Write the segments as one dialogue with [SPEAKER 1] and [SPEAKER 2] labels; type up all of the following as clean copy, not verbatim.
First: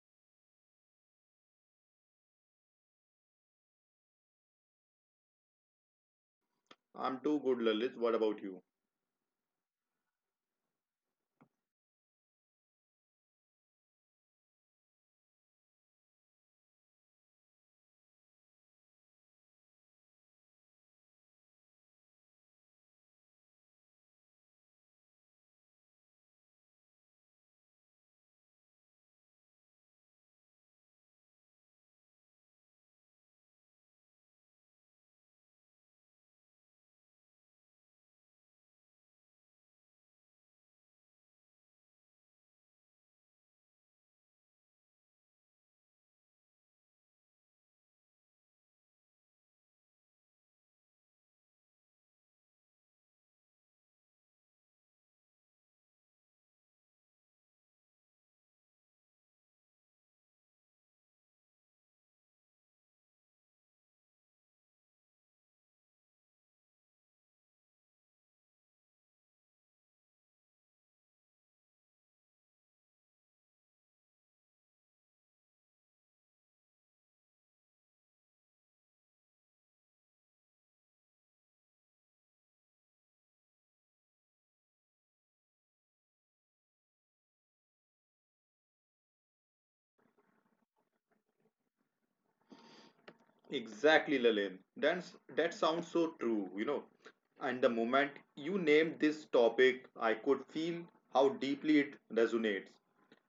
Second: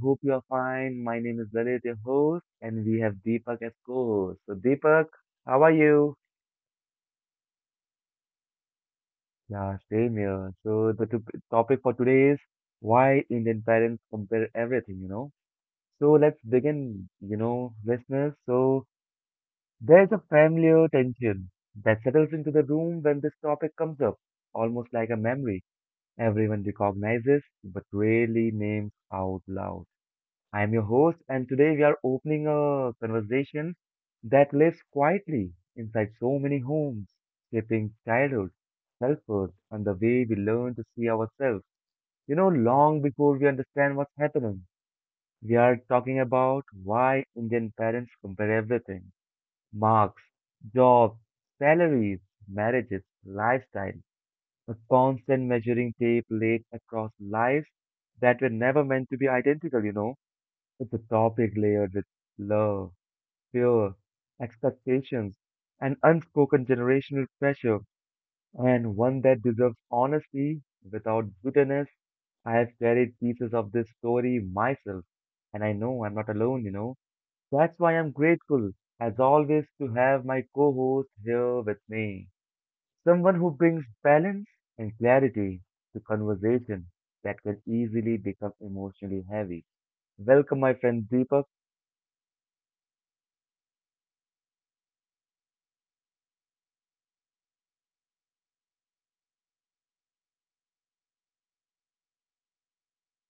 [SPEAKER 1] Hope you are fine. My name is Lalit, your host, and we have Deepak as co-host. So, Deepak, how are you?
[SPEAKER 2] I'm too good, Lalit. What about you?
[SPEAKER 1] Yeah, same here. The topic for today is why Indian parents compare everything, So, let's begin, listeners. So, there's a familiar tension that settles into the room when this topic comes up, almost like a memory everyone recognizes but rarely names out loud. I am your host, and today we are opening a conversation that lives quietly inside so many homes, shaping childhood, self worth, and the way we learn to see ourselves. You know, long before we understand what's happening, we are talking about why Indian parents compare everything marks, jobs, salaries, marriages, lifestyle, a constant measuring tape laid across lives that were never meant to be identical. It's a topic layered with love, fear, expectations, and unspoken generational pressure, and one that deserves honesty without bitterness. I have carried pieces of this story myself, and I know I'm not alone. That's why I'm grateful, as always, to have my co host here with me. Someone who brings balance and clarity to conversation that can easily become emotionally heavy. Welcome, my friend Deepak.
[SPEAKER 2] Exactly, Lalit. That sounds so true, you know. And the moment you named this topic, I could feel how deeply it resonates.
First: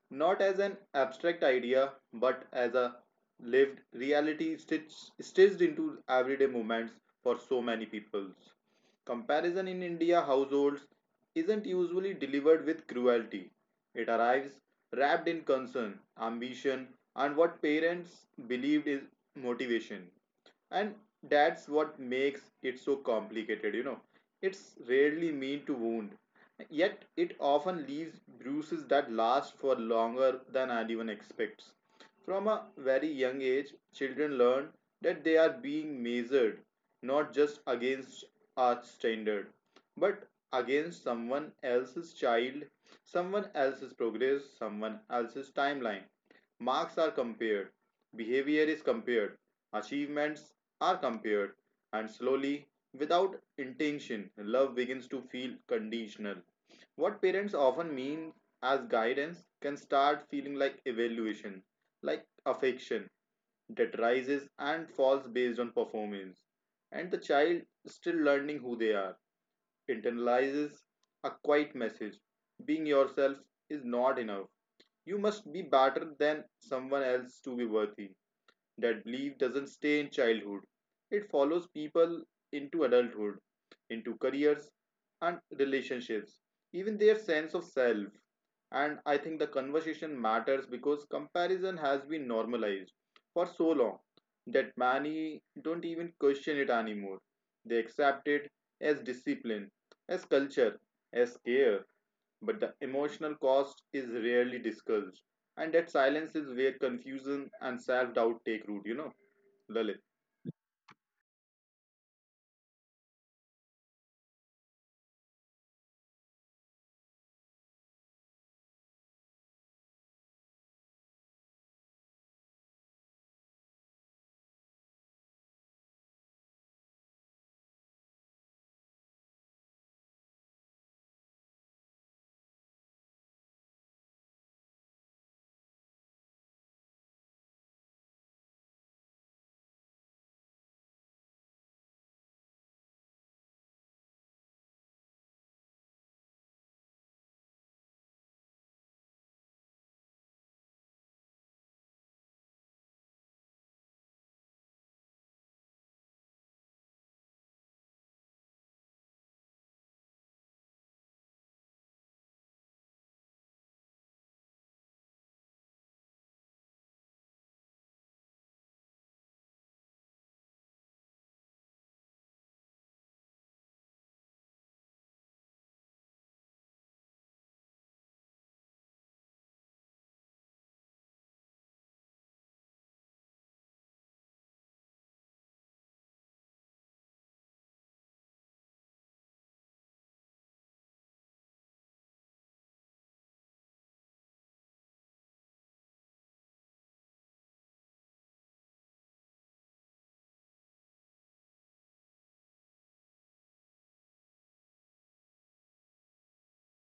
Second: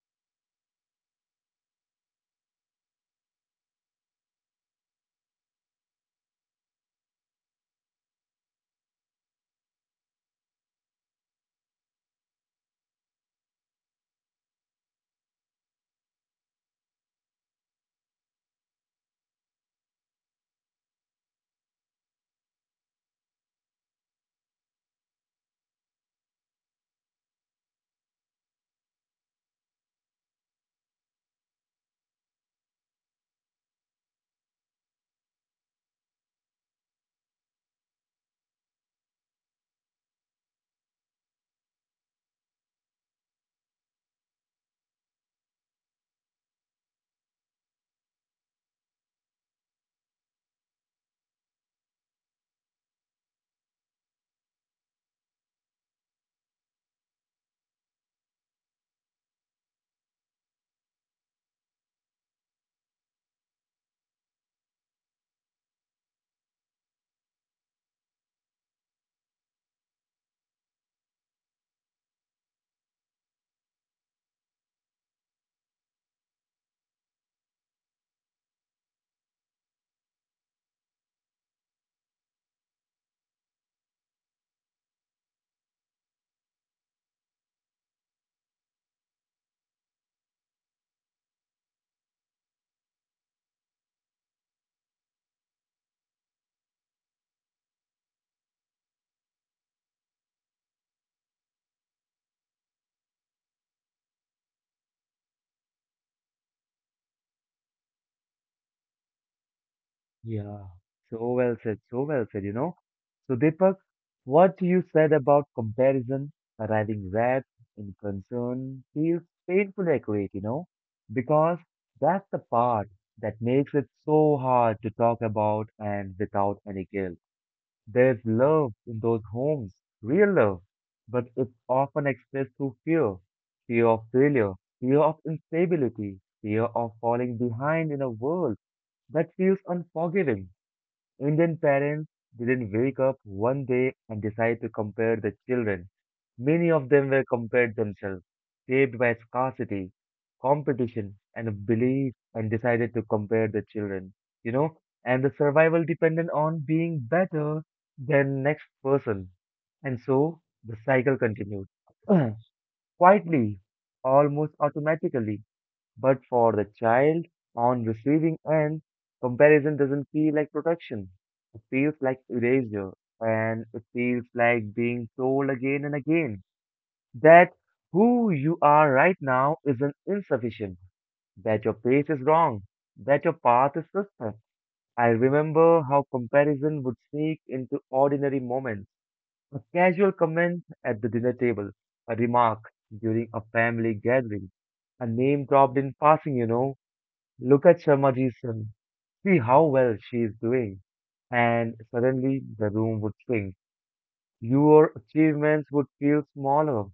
[SPEAKER 2] Not as an abstract idea, but as a lived reality stitched into everyday moments for so many people. Comparison in India households isn't usually delivered with cruelty. It arrives wrapped in concern, ambition, and what parents believed is motivation. And that's what makes it so complicated, you know. It's rarely meant to wound, yet it often leaves bruises that last for longer than anyone expects. From a very young age, children learn that they are being measured not just against our standard, but against someone else's child, someone else's progress, someone else's timeline. Marks are compared, behavior is compared, achievements are compared, and slowly, without intention, love begins to feel conditional. What parents often mean as guidance can start feeling like evaluation, like affection that rises and falls based on performance. And the child, still learning who they are, internalizes a quiet message being yourself is not enough. You must be better than someone else to be worthy. That belief doesn't stay in childhood, it follows people into adulthood, into careers and relationships, even their sense of self. And I think the conversation matters because comparison has been normalized for so long that many don't even question it anymore. They accept it as discipline, as culture, as care, but the emotional cost is rarely discussed. And that silence is where confusion and self doubt take root, you know, Lalit.
[SPEAKER 1] Yeah, so well said, so well said. So Deepak, what you said about comparison arriving red in concern feels painfully accurate, you know, because that's the part that makes it so hard to talk about and without any guilt. There's love in those homes, real love, but it's often expressed through fear, fear of failure, fear of instability, fear of falling behind in a world that feels unforgiving. Indian parents didn't wake up one day and decide to compare the children. Many of them were compared themselves, shaped by scarcity, competition, and belief, and decided to compare the children, you know, and the survival depended on being better than next person. And so the cycle continued quietly, almost automatically. But for the child on receiving end, comparison doesn't feel like protection. It feels like erasure, and it feels like being told again and again that who you are right now isn't insufficient, that your pace is wrong, that your path is suspect. I remember how comparison would sneak into ordinary moments. A casual comment at the dinner table, a remark during a family gathering, a name dropped in passing, you know, look at Sharmaji's son. See how well she is doing. And suddenly the room would sink. Your achievements would feel smaller.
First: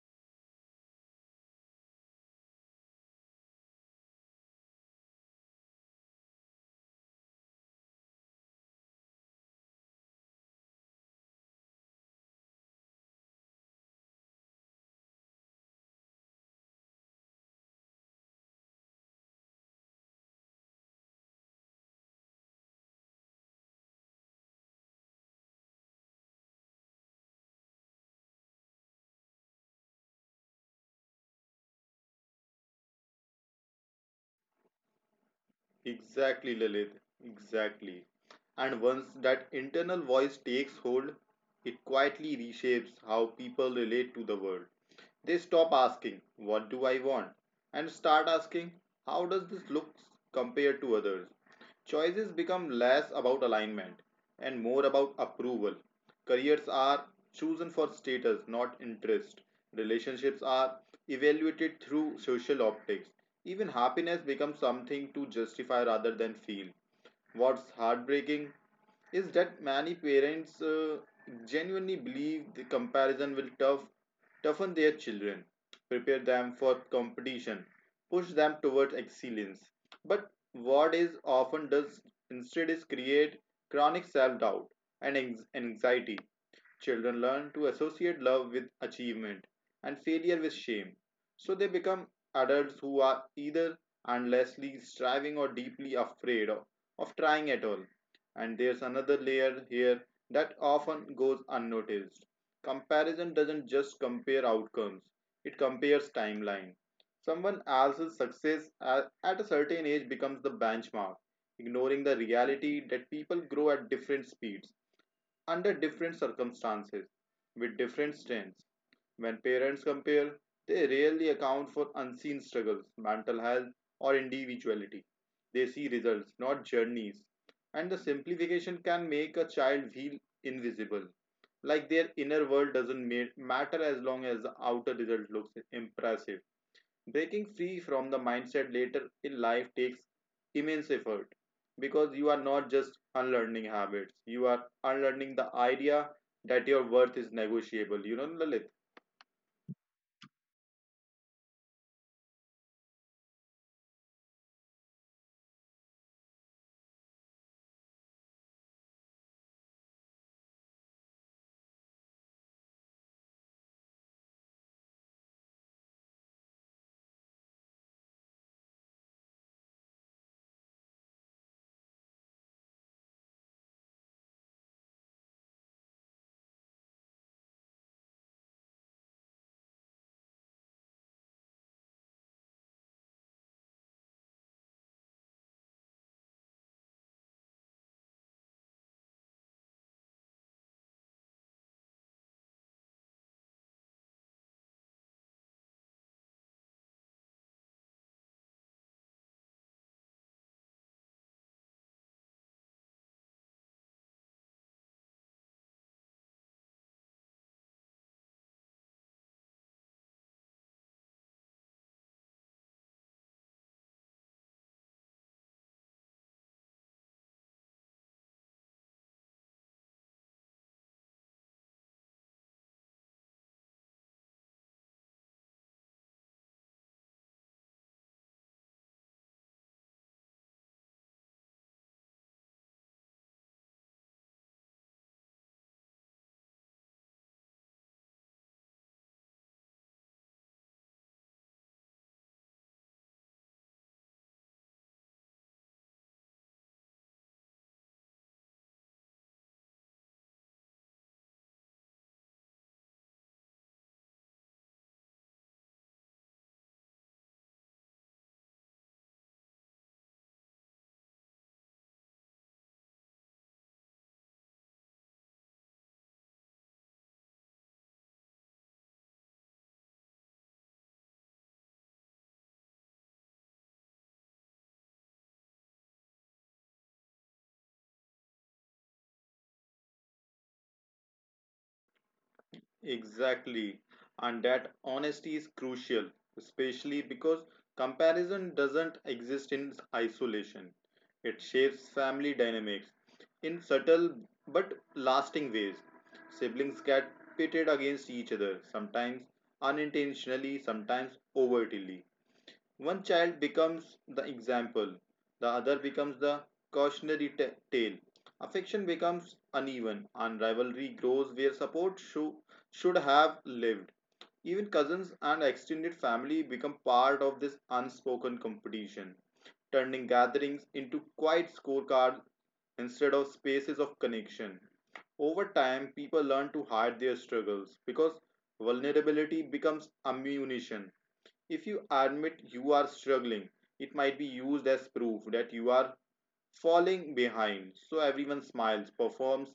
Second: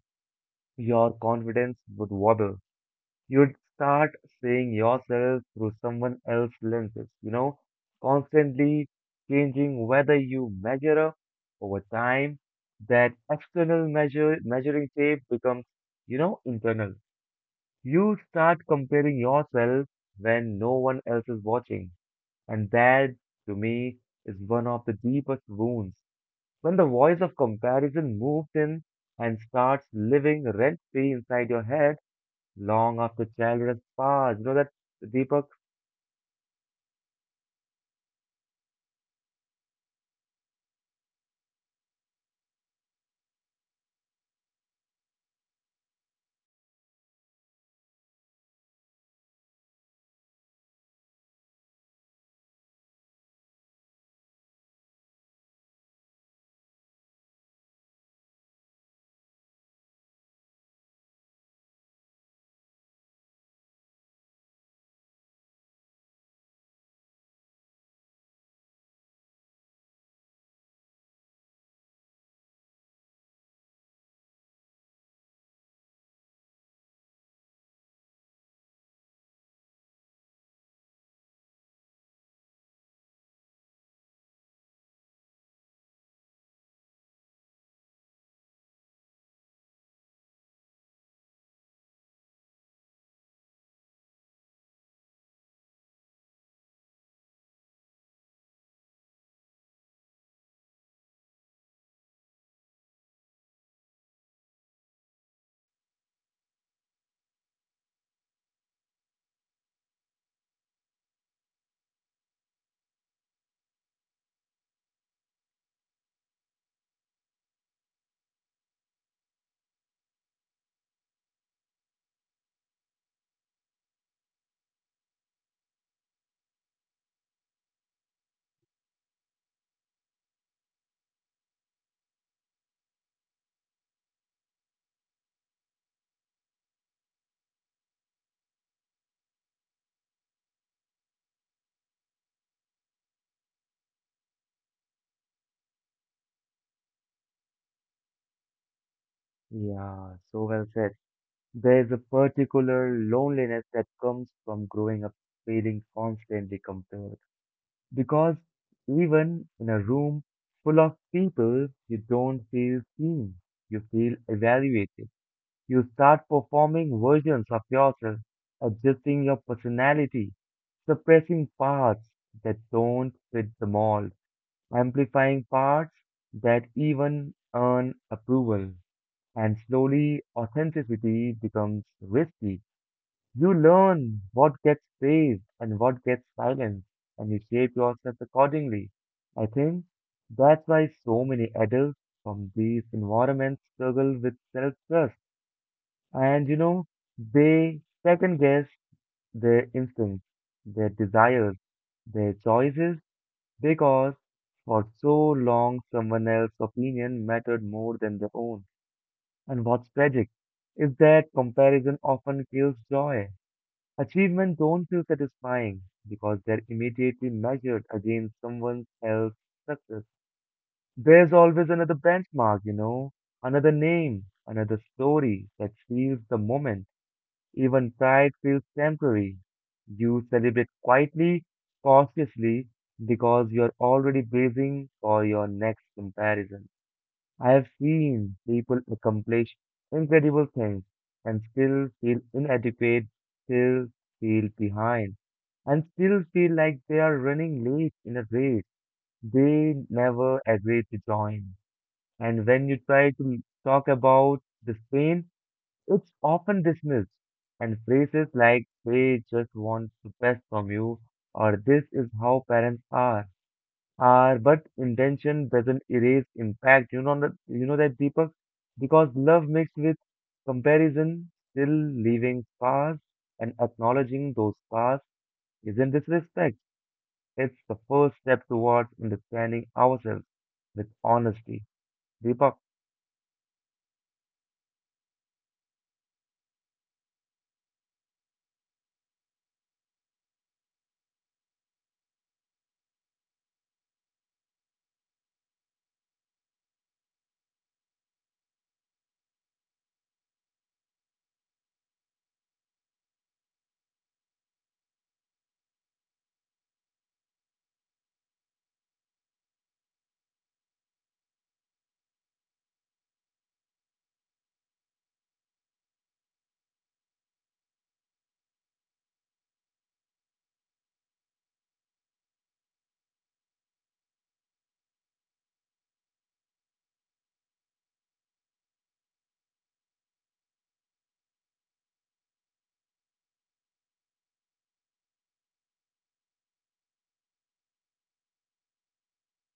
[SPEAKER 1] Your confidence would wobble. You'd start seeing yourself through someone else's lenses, you know, constantly changing whether you measure up over time. That external measure, measuring tape becomes, you know, internal. You start comparing yourself when no one else is watching and that, to me, is one of the deepest wounds. When the voice of comparison moves in and starts living rent free inside your head long after childhood has passed. You know that, Deepak?
[SPEAKER 2] Exactly, Lalit. Exactly. And once that internal voice takes hold, it quietly reshapes how people relate to the world. They stop asking, "What do I want?" and start asking, "How does this look compared to others?" Choices become less about alignment and more about approval. Careers are chosen for status, not interest. Relationships are evaluated through social optics. Even happiness becomes something to justify rather than feel. What's heartbreaking is that many parents genuinely believe the comparison will toughen their children, prepare them for competition, push them towards excellence. But what is often does instead is create chronic self doubt and anxiety. Children learn to associate love with achievement and failure with shame. So they become adults who are either endlessly striving or deeply afraid of trying at all. And there's another layer here that often goes unnoticed. Comparison doesn't just compare outcomes, it compares timeline. Someone else's success at a certain age becomes the benchmark, ignoring the reality that people grow at different speeds, under different circumstances, with different strengths. When parents compare, they rarely account for unseen struggles, mental health, or individuality. They see results, not journeys. And the simplification can make a child feel invisible, like their inner world doesn't matter as long as the outer result looks impressive. Breaking free from the mindset later in life takes immense effort because you are not just unlearning habits, you are unlearning the idea that your worth is negotiable. You know, Lalit?
[SPEAKER 1] Yeah, so well said. There is a particular loneliness that comes from growing up feeling constantly compared. Because even in a room full of people, you don't feel seen, you feel evaluated. You start performing versions of yourself, adjusting your personality, suppressing parts that don't fit the mold, amplifying parts that even earn approval. And slowly, authenticity becomes risky. You learn what gets praised and what gets silenced, and you shape yourself accordingly. I think that's why so many adults from these environments struggle with self trust and you know, they second guess their instincts, their desires, their choices because for so long someone else's opinion mattered more than their own. And what's tragic is that comparison often kills joy. Achievements don't feel satisfying because they're immediately measured against someone else's success. There's always another benchmark, you know, another name, another story that seals the moment. Even pride feels temporary. You celebrate quietly, cautiously, because you're already bracing for your next comparison. I have seen people accomplish incredible things and still feel inadequate, still feel behind, and still feel like they are running late in a race they never agreed to join. And when you try to talk about this pain, it's often dismissed, and phrases like they just want the best from you or this is how parents are but intention doesn't erase impact. You know that Deepak because love mixed with comparison still leaving scars and acknowledging those scars isn't disrespect. It's the first step towards understanding ourselves with honesty. Deepak,
[SPEAKER 2] Exactly. And that honesty is crucial, especially because comparison doesn't exist in isolation. It shapes family dynamics in subtle but lasting ways. Siblings get pitted against each other, sometimes unintentionally, sometimes overtly. One child becomes the example, the other becomes the cautionary tale. Affection becomes uneven, and rivalry grows where support should have lived. Even cousins and extended family become part of this unspoken competition, turning gatherings into quiet scorecards instead of spaces of connection. Over time, people learn to hide their struggles because vulnerability becomes ammunition if you admit you are struggling, it might be used as proof that you are falling behind. So everyone smiles, performs,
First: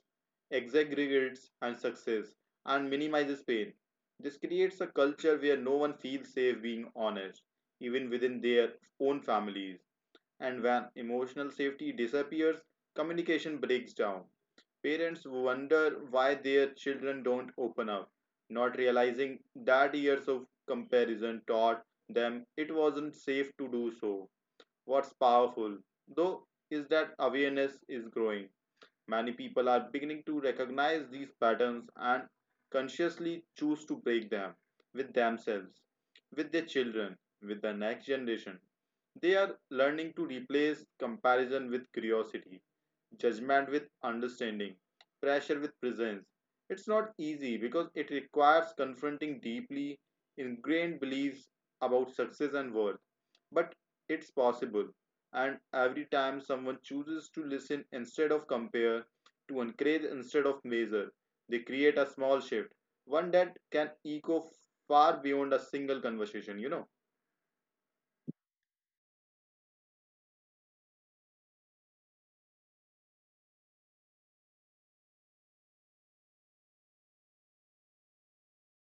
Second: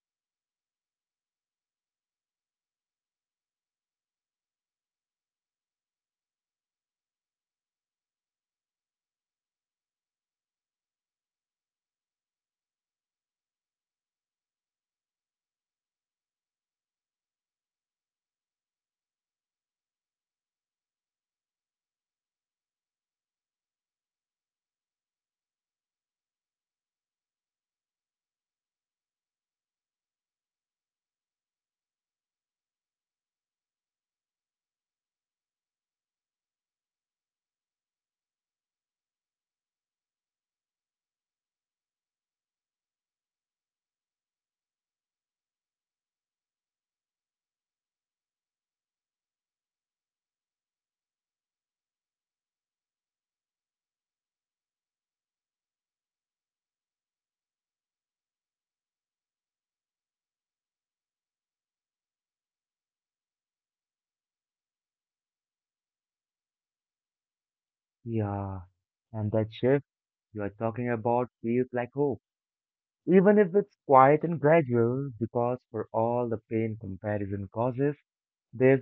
[SPEAKER 2] exaggerates, and success, and minimizes pain. This creates a culture where no one feels safe being honest, even within their own families. And when emotional safety disappears, communication breaks down. Parents wonder why their children don't open up, not realizing that years of comparison taught them it wasn't safe to do so. What's powerful, though, is that awareness is growing. Many people are beginning to recognize these patterns and consciously choose to break them with themselves, with their children, with the next generation. They are learning to replace comparison with curiosity, judgment with understanding, pressure with presence. It's not easy because it requires confronting deeply ingrained beliefs about success and worth, but it's possible, and every time someone chooses to listen instead of compare, to encourage instead of measure, they create a small shift, one that can echo far beyond a single conversation,
[SPEAKER 1] yeah, and that shift you are talking about feels like hope even if it's quiet and gradual, because for all the pain comparison causes, there's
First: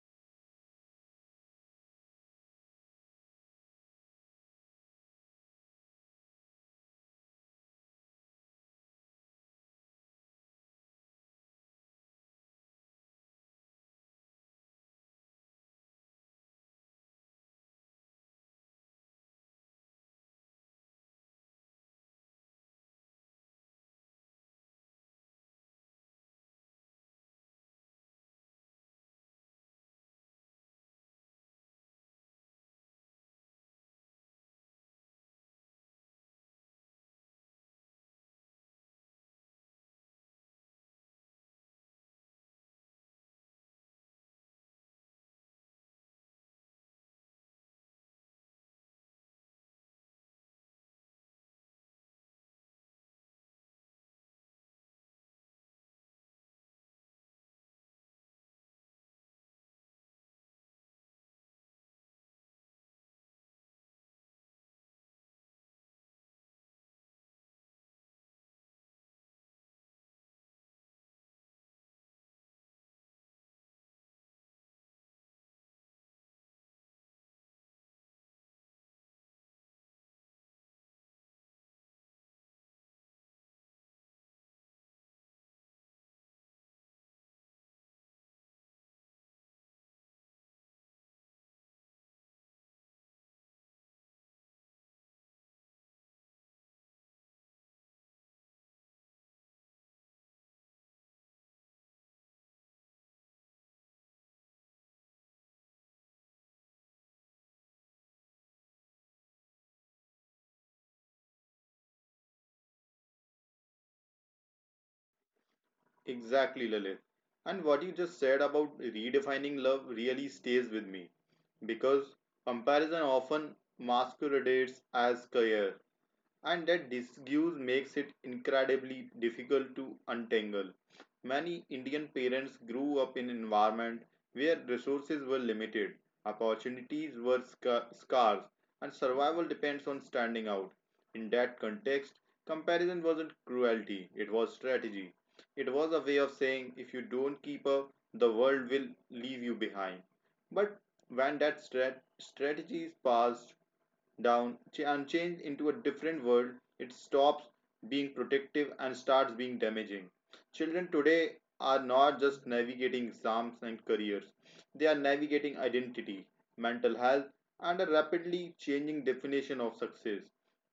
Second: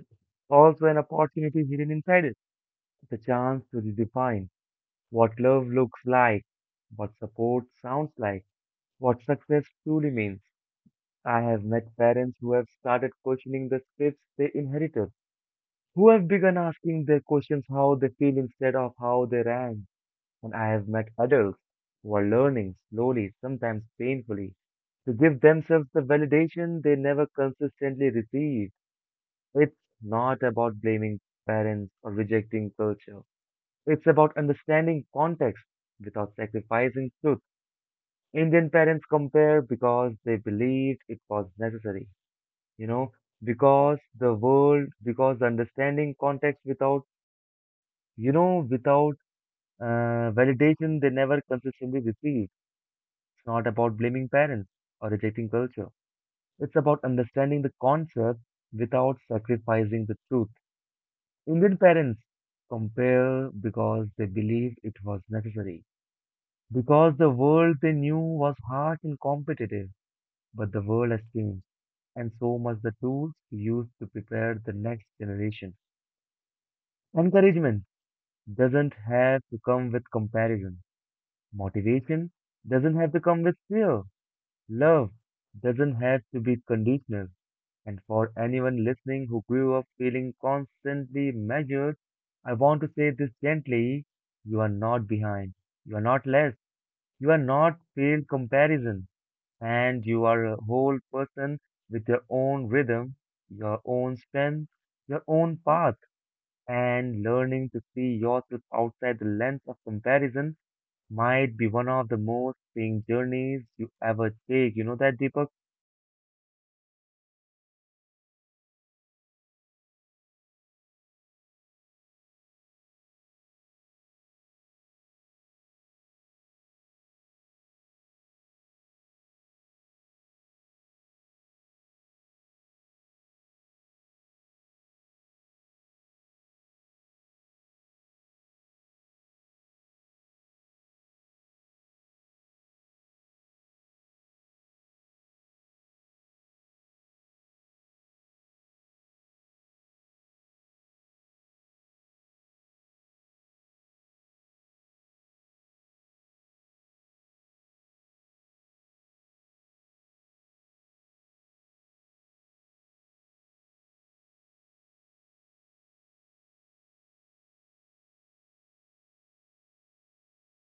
[SPEAKER 1] also an opportunity hidden inside it, the chance to redefine what love looks like, what support sounds like, what success truly means. I have met parents who have started questioning the scripts they inherited, who have begun asking their questions how they feel instead of how they ran. And I have met adults who are learning slowly, sometimes painfully, to give themselves the validation they never consistently received. It's not about blaming parents or rejecting culture. It's about understanding context without sacrificing truth. Indian parents compare because they believed it was necessary, you know, because the world, because the understanding context without, you know, without validation they never consistently received. It's not about blaming parents or rejecting culture. It's about understanding the concept without sacrificing the truth. Indian parents compare because they believe it was necessary, because the world they knew was harsh and competitive, but the world has changed, and so must the tools we use to prepare the next generation. Encouragement doesn't have to come with comparison. Motivation doesn't have to come with fear. Love doesn't have to be conditional. And for anyone listening who grew up feeling constantly measured, I want to say this gently. You are not behind. You are not less. You are not failed comparison. And you are a whole person with your own rhythm, your own strength, your own path. And learning to see yourself outside the lens of comparison might be one of the most freeing journeys you ever take. You know that, Deepak?
[SPEAKER 2] Exactly, Lilith. And what you just said about redefining love really stays with me because comparison often masquerades as care, and that disguise makes it incredibly difficult to untangle. Many Indian parents grew up in an environment where resources were limited, opportunities were scarce, and survival depends on standing out. In that context, comparison wasn't cruelty, it was strategy. It was a way of saying if you don't keep up, the world will leave you behind. But when that strategy is passed down and changed into a different world, it stops being protective and starts being damaging. Children today are not just navigating exams and careers, they are navigating identity, mental health, and a rapidly changing definition of success.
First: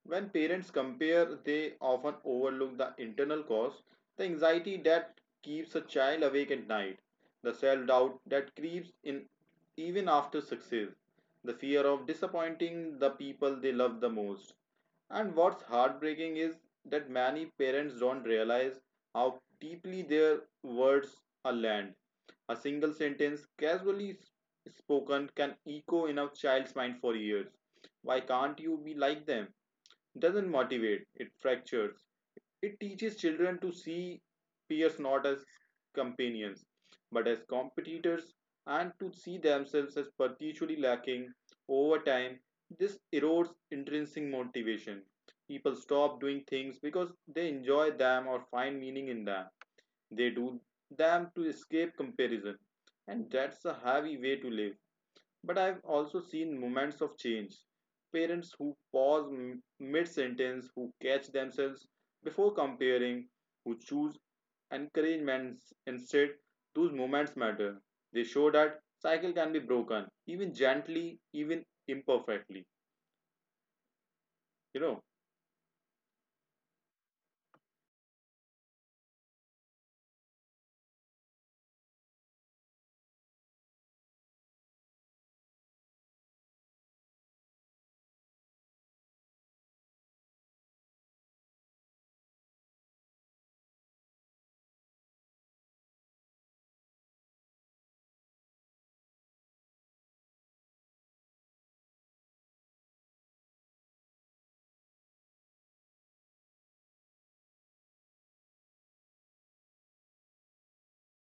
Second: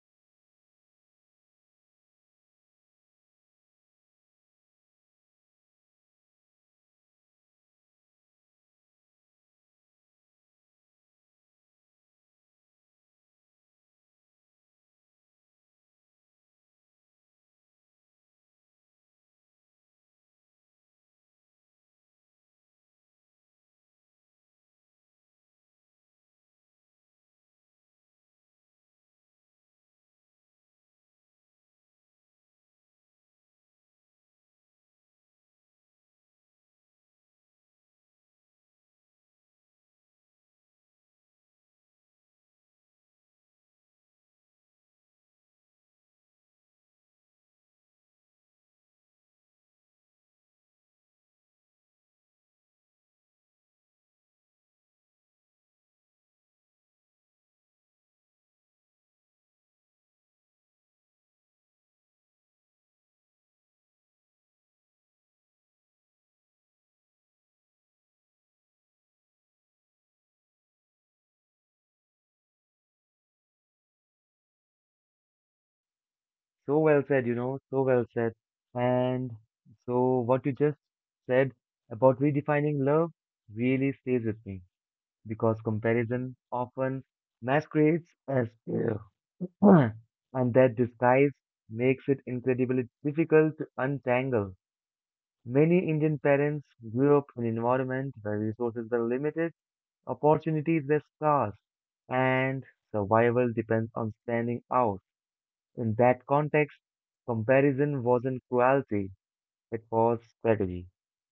[SPEAKER 2] When parents compare, they often overlook the internal cause, the anxiety that keeps a child awake at night, the self doubt that creeps in even after success, the fear of disappointing the people they love the most. And what's heartbreaking is that many parents don't realize how deeply their words are land. A single sentence, casually spoken, can echo in a child's mind for years. "Why can't you be like them?" doesn't motivate, it fractures. It teaches children to see peers not as companions, but as competitors, and to see themselves as perpetually lacking. Over time, this erodes intrinsic motivation. People stop doing things because they enjoy them or find meaning in them. They do them to escape comparison, and that's a heavy way to live. But I've also seen moments of change. Parents who pause mid sentence, who catch themselves before comparing, who choose encouragements instead, those moments matter. They show that cycle can be broken, even gently, even imperfectly. You know,
[SPEAKER 1] So well said, so well said. And so what you just said about redefining love really stays with me because comparison often masquerades as care. And that disguise makes it incredibly difficult to untangle. Many Indian parents grew up in an environment where resources were limited, opportunities were scarce, and survival depends on standing out. In that context, comparison wasn't cruelty, it was strategy.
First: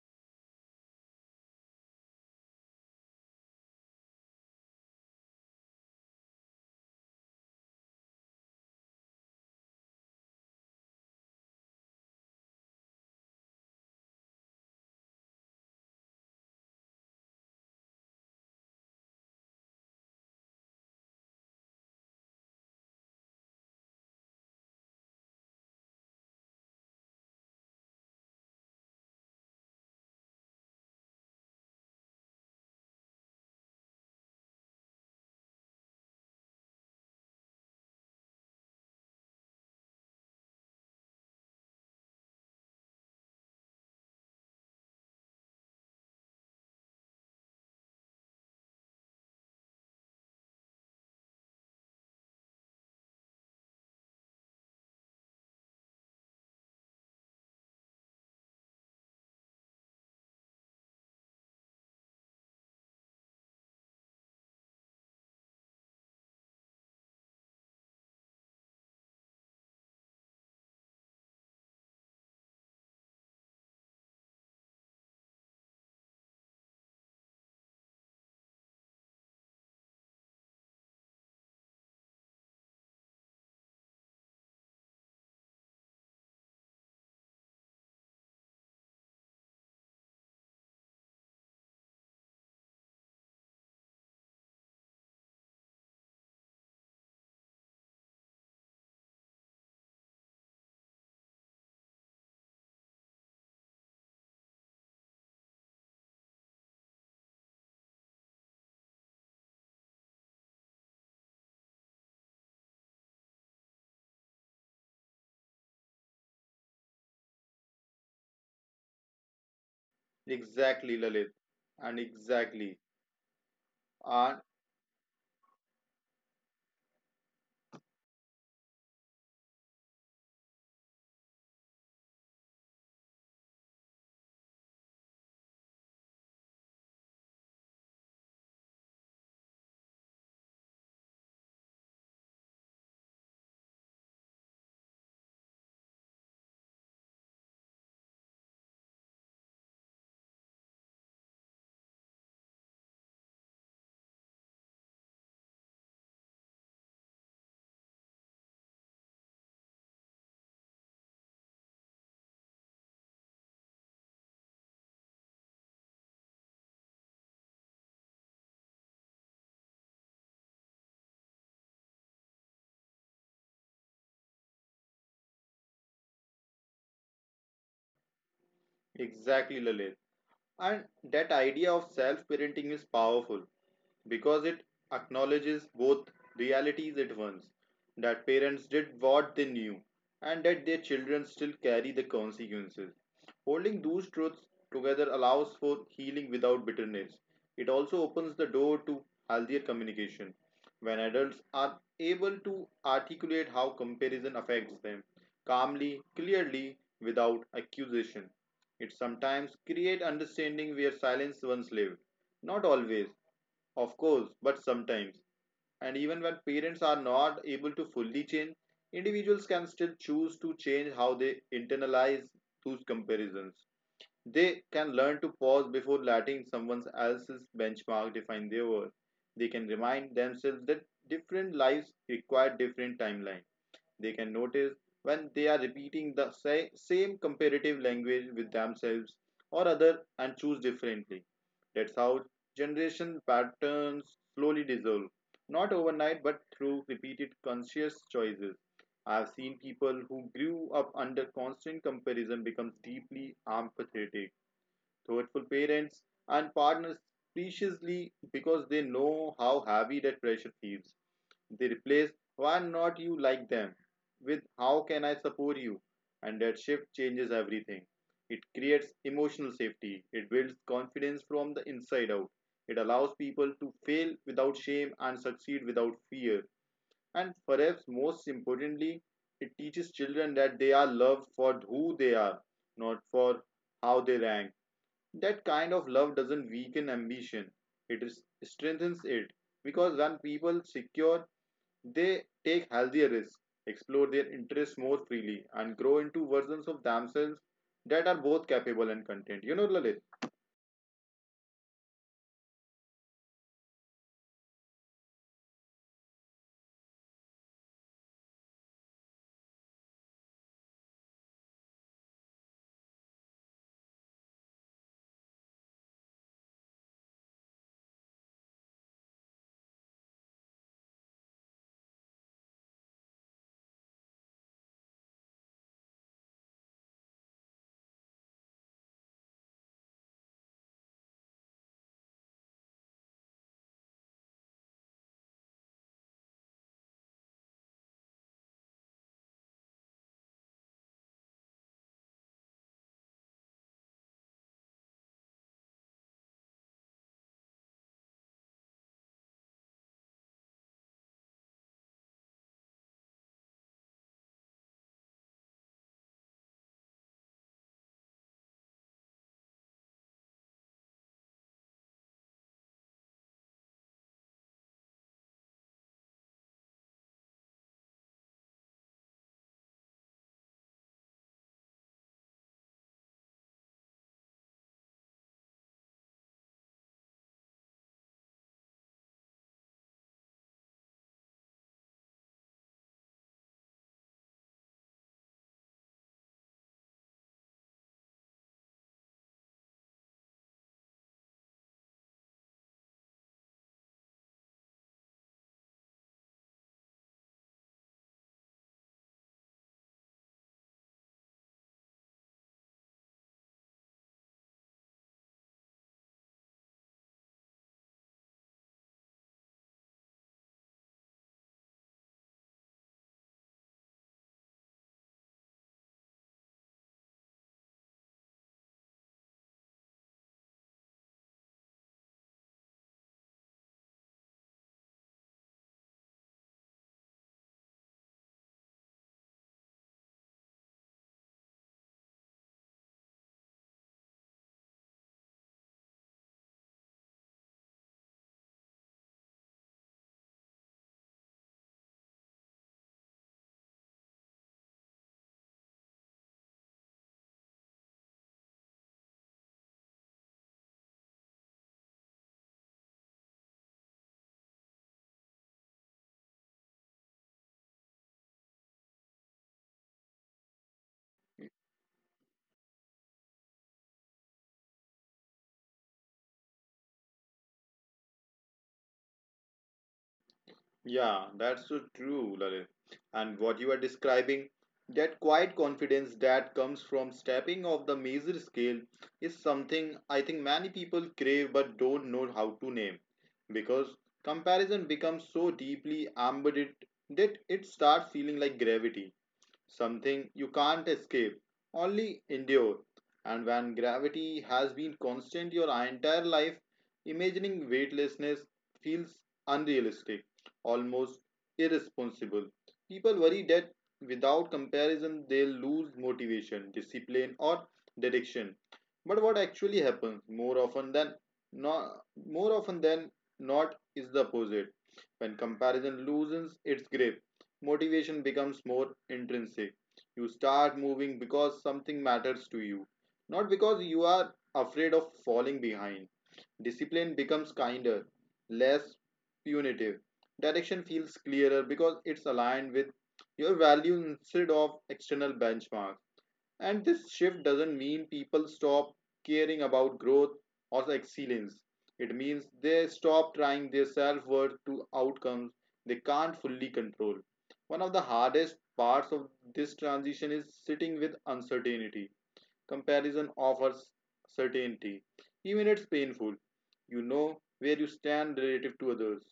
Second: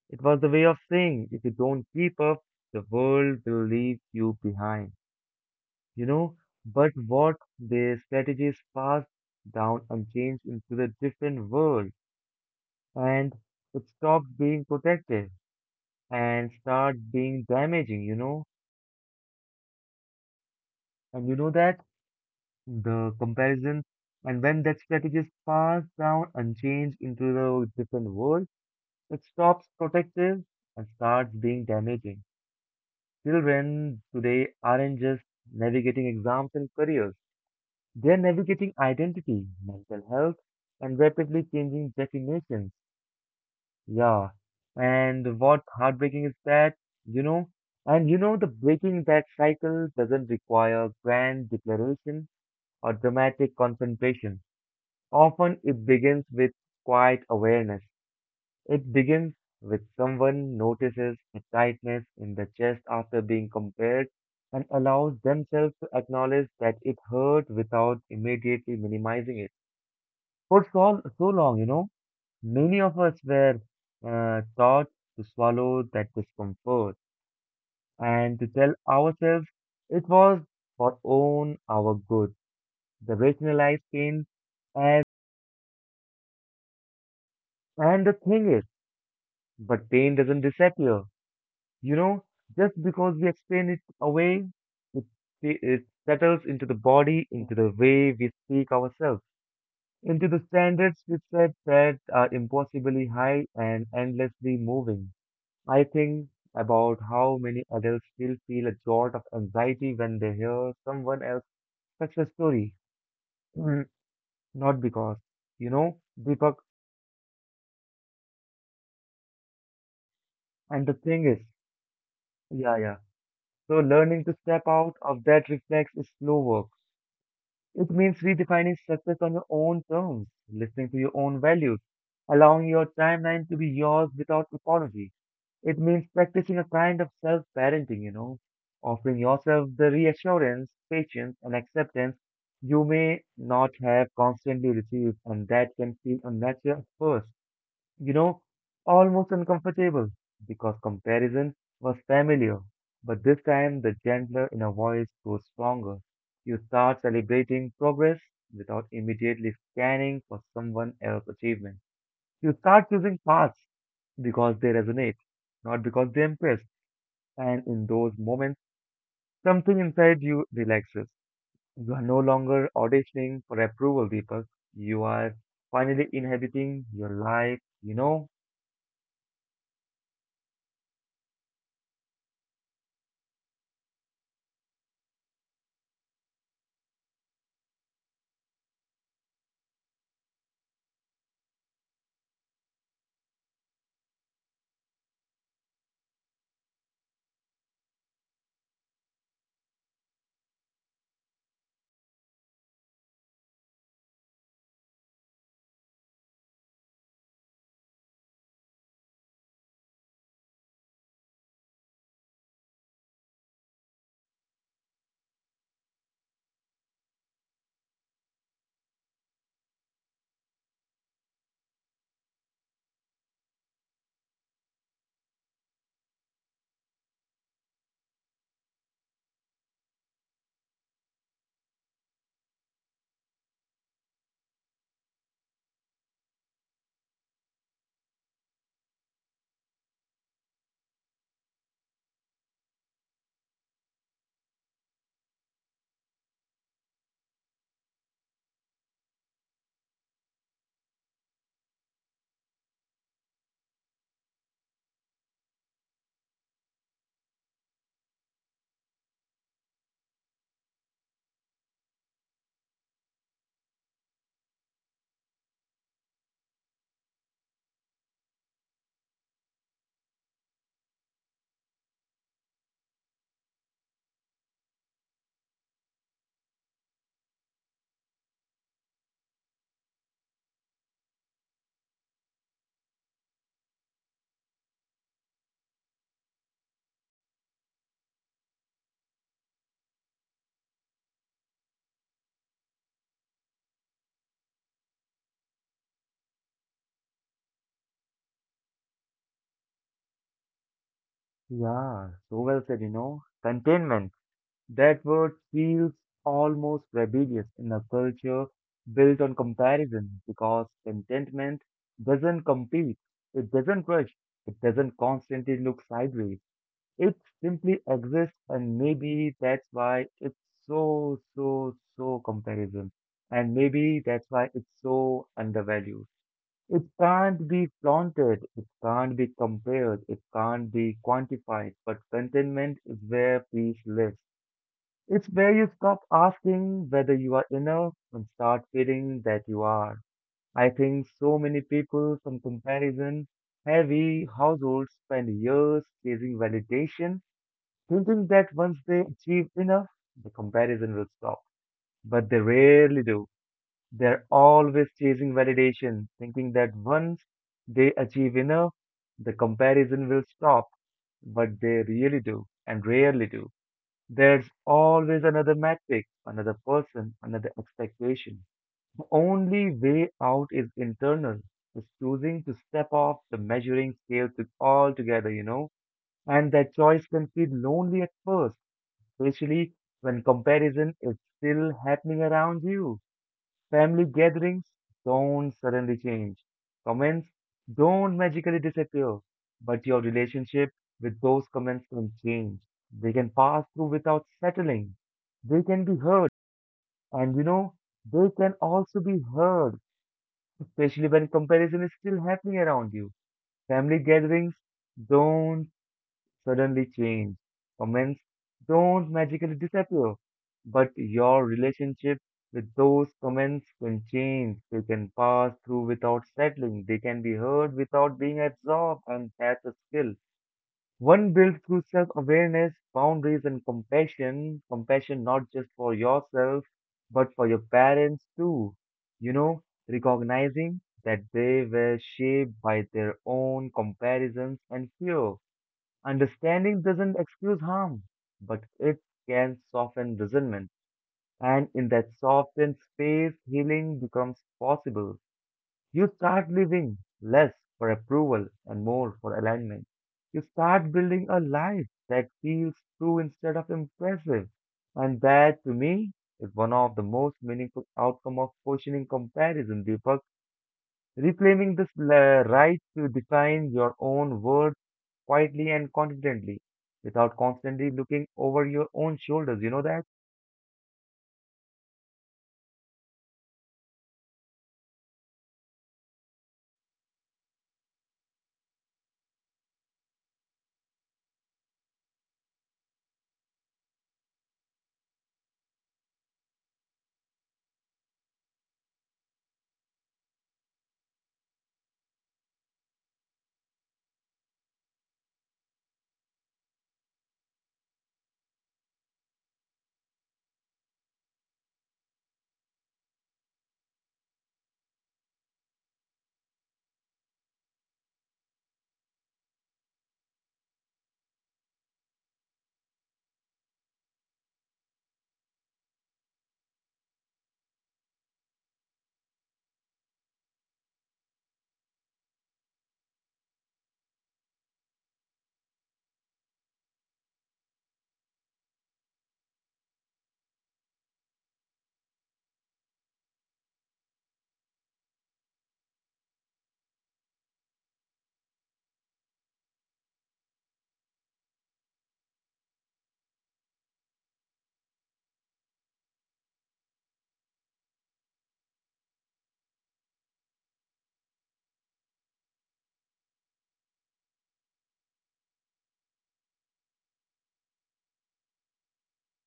[SPEAKER 1] It was the way of saying if you don't keep up, the world will leave you behind. You know, but what the strategies passed down unchanged into the different world and it stopped being protective and start being damaging. And you know that the comparison and when that strategies passed down unchanged into the different world it stops protective and starts being damaging. Children today aren't just navigating exams and careers, they're navigating identity, mental health, and rapidly changing definitions. Yeah. And what heartbreaking is that, you know, and you know, the breaking that cycle doesn't require grand declaration or dramatic confrontation. Often it begins with quiet awareness. It begins with someone notices a tightness in the chest after being compared and allows themselves to acknowledge that it hurt without immediately minimizing it. For so long, you know, many of us were taught to swallow that discomfort and to tell ourselves it was for own our good. The rationalized pain as and the thing is, but pain doesn't disappear. You know, just because we explain it away, it, it settles into the body, into the way we speak ourselves, into the standards we set that are impossibly high and endlessly moving. I think about how many adults still feel a jolt of anxiety when they hear someone else's success story. Mm. Not because, you know, Deepak, and the
[SPEAKER 2] exactly,
[SPEAKER 1] thing
[SPEAKER 2] Lalit.
[SPEAKER 1] is,
[SPEAKER 2] And
[SPEAKER 1] yeah,
[SPEAKER 2] exactly,
[SPEAKER 1] yeah. So learning to
[SPEAKER 2] and
[SPEAKER 1] step out of that reflex is slow work. It means redefining success on your own terms, listening to your own values, allowing your timeline to be yours without apology. It means practicing a kind of self parenting, you know, offering yourself the reassurance, patience, and acceptance you may not have constantly received, and that can feel unnatural at first you know, almost uncomfortable because comparison was familiar. But this time, the gentler inner voice grows stronger. You start celebrating progress without immediately scanning for someone else's achievement. You start choosing paths because they resonate, not because they impress. And in those moments, something inside you relaxes. You are no longer auditioning for approval, people. You are finally inhabiting your life.
[SPEAKER 2] exactly, Lalit. And that idea of self parenting is powerful because it acknowledges both realities at once, that parents did what they knew and that their children still carry the consequences. Holding those truths together allows for healing without bitterness. It also opens the door to healthier communication when adults are able to articulate how comparison affects them calmly, clearly, without accusation. It sometimes create understanding where silence once lived. Not always, of course, but sometimes. And even when parents are not able to fully change, individuals can still choose to change how they internalize those comparisons. They can learn to pause before letting someone else's benchmark define their worth. They can remind themselves that different lives require different timelines. They can notice when they are repeating the same comparative language with themselves or other, and choose differently. That's how generation patterns slowly dissolve, not overnight but through repeated conscious choices. I've seen people who grew up under constant comparison become deeply empathetic, thoughtful parents and partners preciously because they know how heavy that pressure feels. They replace "why not you like them" with "how can I support you?" And that shift changes everything. It creates emotional safety, it builds confidence from the inside out, it allows people to fail without shame and succeed without fear. And perhaps most importantly, it teaches children that they are loved for who they are, not for how they rank. That kind of love doesn't weaken ambition, it is, strengthens it. Because when people secure they take healthier risks, explore their interests more freely, and grow into versions of themselves that are both capable and content. You know, Lalit?
[SPEAKER 1] Yeah, so well said. Containment, that word feels almost rebellious in a culture built on comparison because contentment doesn't compete, it doesn't rush, it doesn't constantly look sideways. It simply exists, and maybe that's why it's so comparison. And maybe that's why it's so undervalued. It can't be flaunted, it can't be compared, it can't be quantified, but contentment is where peace lives. It's where you stop asking whether you are enough and start feeling that you are. I think so many people from comparison heavy households spend years chasing validation, thinking that once they achieve enough, the comparison will stop. But they rarely do. They're always chasing validation, thinking that once they achieve enough, the comparison will stop. But they really do, and rarely do. There's always another metric, another person, another expectation. The only way out is internal, is choosing to step off the measuring scale to altogether, you know. And that choice can feel lonely at first, especially when comparison is still happening around you. Family gatherings don't suddenly change. Comments don't magically disappear, but your relationship with those comments can change. They can pass through without settling. They can be heard, and you know, they can also be heard, especially when comparison is still happening around you. Family gatherings don't suddenly change. Comments don't magically disappear, but your relationship with those comments can change. They can pass through without settling. They can be heard without being absorbed, and that's a skill. One built through self awareness, boundaries, and compassion. Compassion not just for yourself, but for your parents too. You know, recognizing that they were shaped by their own comparisons and fear. Understanding doesn't excuse harm, but it can soften resentment. And in that softened space, healing becomes possible. You start living less for approval and more for alignment. You start building a life that feels true instead of impressive. And that, to me, is one of the most meaningful outcome of questioning comparison, Deepak. Reclaiming this right to define your own worth quietly and confidently without constantly looking over your own shoulders. You know that?
[SPEAKER 2] Yeah, that's so true, Lalit. And what you are describing, that quiet confidence that comes from stepping off the major scale, is something I think many people crave but don't know how to name. Because comparison becomes so deeply embedded that it starts feeling like gravity, something you can't escape, only endure. And when gravity has been constant your entire life, imagining weightlessness feels unrealistic, almost irresponsible. People worry that without comparison they'll lose motivation, discipline, or direction. But what actually happens not, more often than not is the opposite. When comparison loosens its grip, motivation becomes more intrinsic. You start moving because something matters to you, not because you are afraid of falling behind. Discipline becomes kinder, less punitive. Direction feels clearer because it's aligned with your value instead of external benchmarks. And this shift doesn't mean people stop caring about growth or excellence. It means they stop trying their self worth to outcomes they can't fully control. One of the hardest parts of this transition is sitting with uncertainty. Comparison offers certainty, even it's painful. You know where you stand relative to others.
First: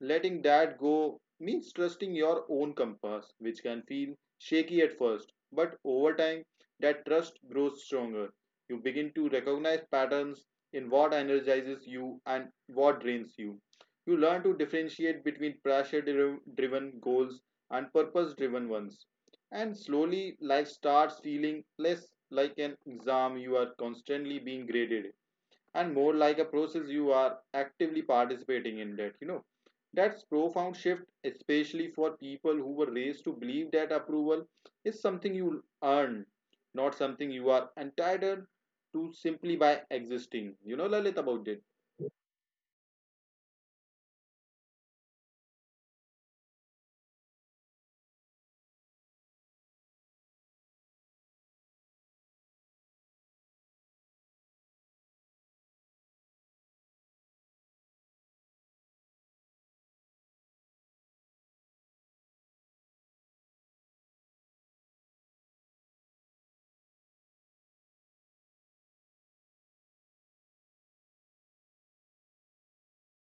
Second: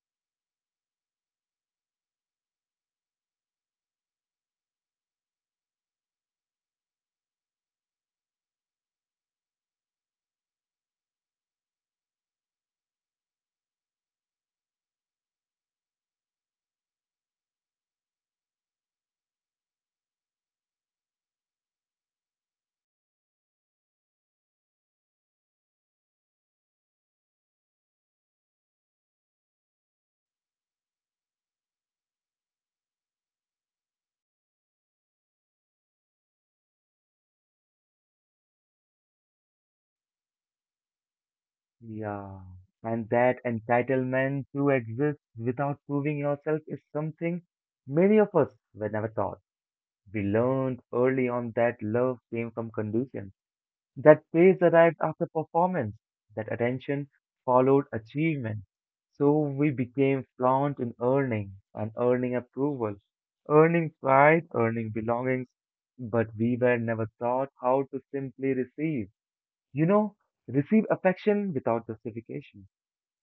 [SPEAKER 2] Letting that go means trusting your own compass, which can feel shaky at first, but over time, that trust grows stronger. You begin to recognize patterns in what energizes you and what drains you. You learn to differentiate between pressure driven goals and purpose driven ones. And slowly, life starts feeling less like an exam you are constantly being graded and more like a process you are actively participating in. That's profound shift, especially for people who were raised to believe that approval is something you earn, not something you are entitled to simply by existing. Lalit, about it.
[SPEAKER 1] Yeah. And that entitlement to exist without proving yourself is something many of us were never taught. We learned early on that love came from conditions. That praise arrived after performance, that attention followed achievement. So we became fluent in earning and earning approval, earning pride, earning belongings, but we were never taught how to simply receive. You know, receive affection without justification,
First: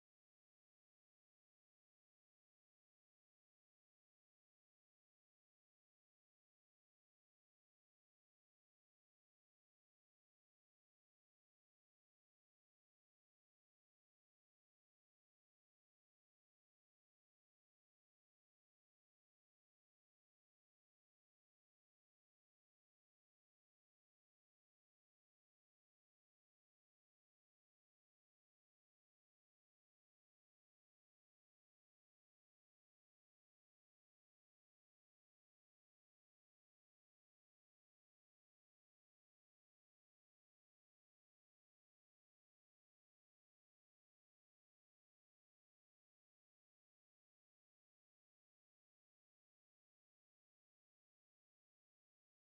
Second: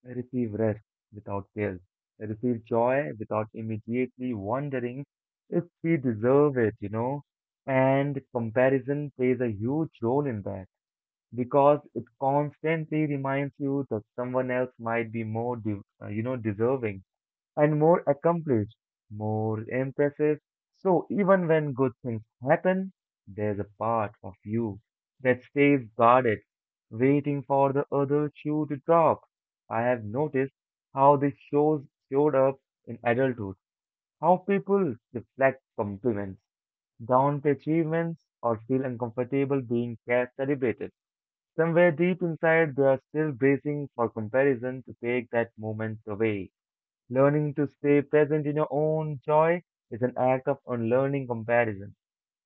[SPEAKER 1] receive rest without guilt, receive joy without immediately wondering if we deserve it, you know, and comparison plays a huge role in that because it constantly reminds you that someone else might be more, you know, deserving and more accomplished, more impressive. So even when good things happen, there's a part of you that stays guarded, waiting for the other shoe to drop. I have noticed how this shows showed up in adulthood, how people reflect compliments, downplay achievements or feel uncomfortable being celebrated. Somewhere deep inside, they are still bracing for comparison to take that moment away. Learning to stay present in your own joy is an act of unlearning comparison.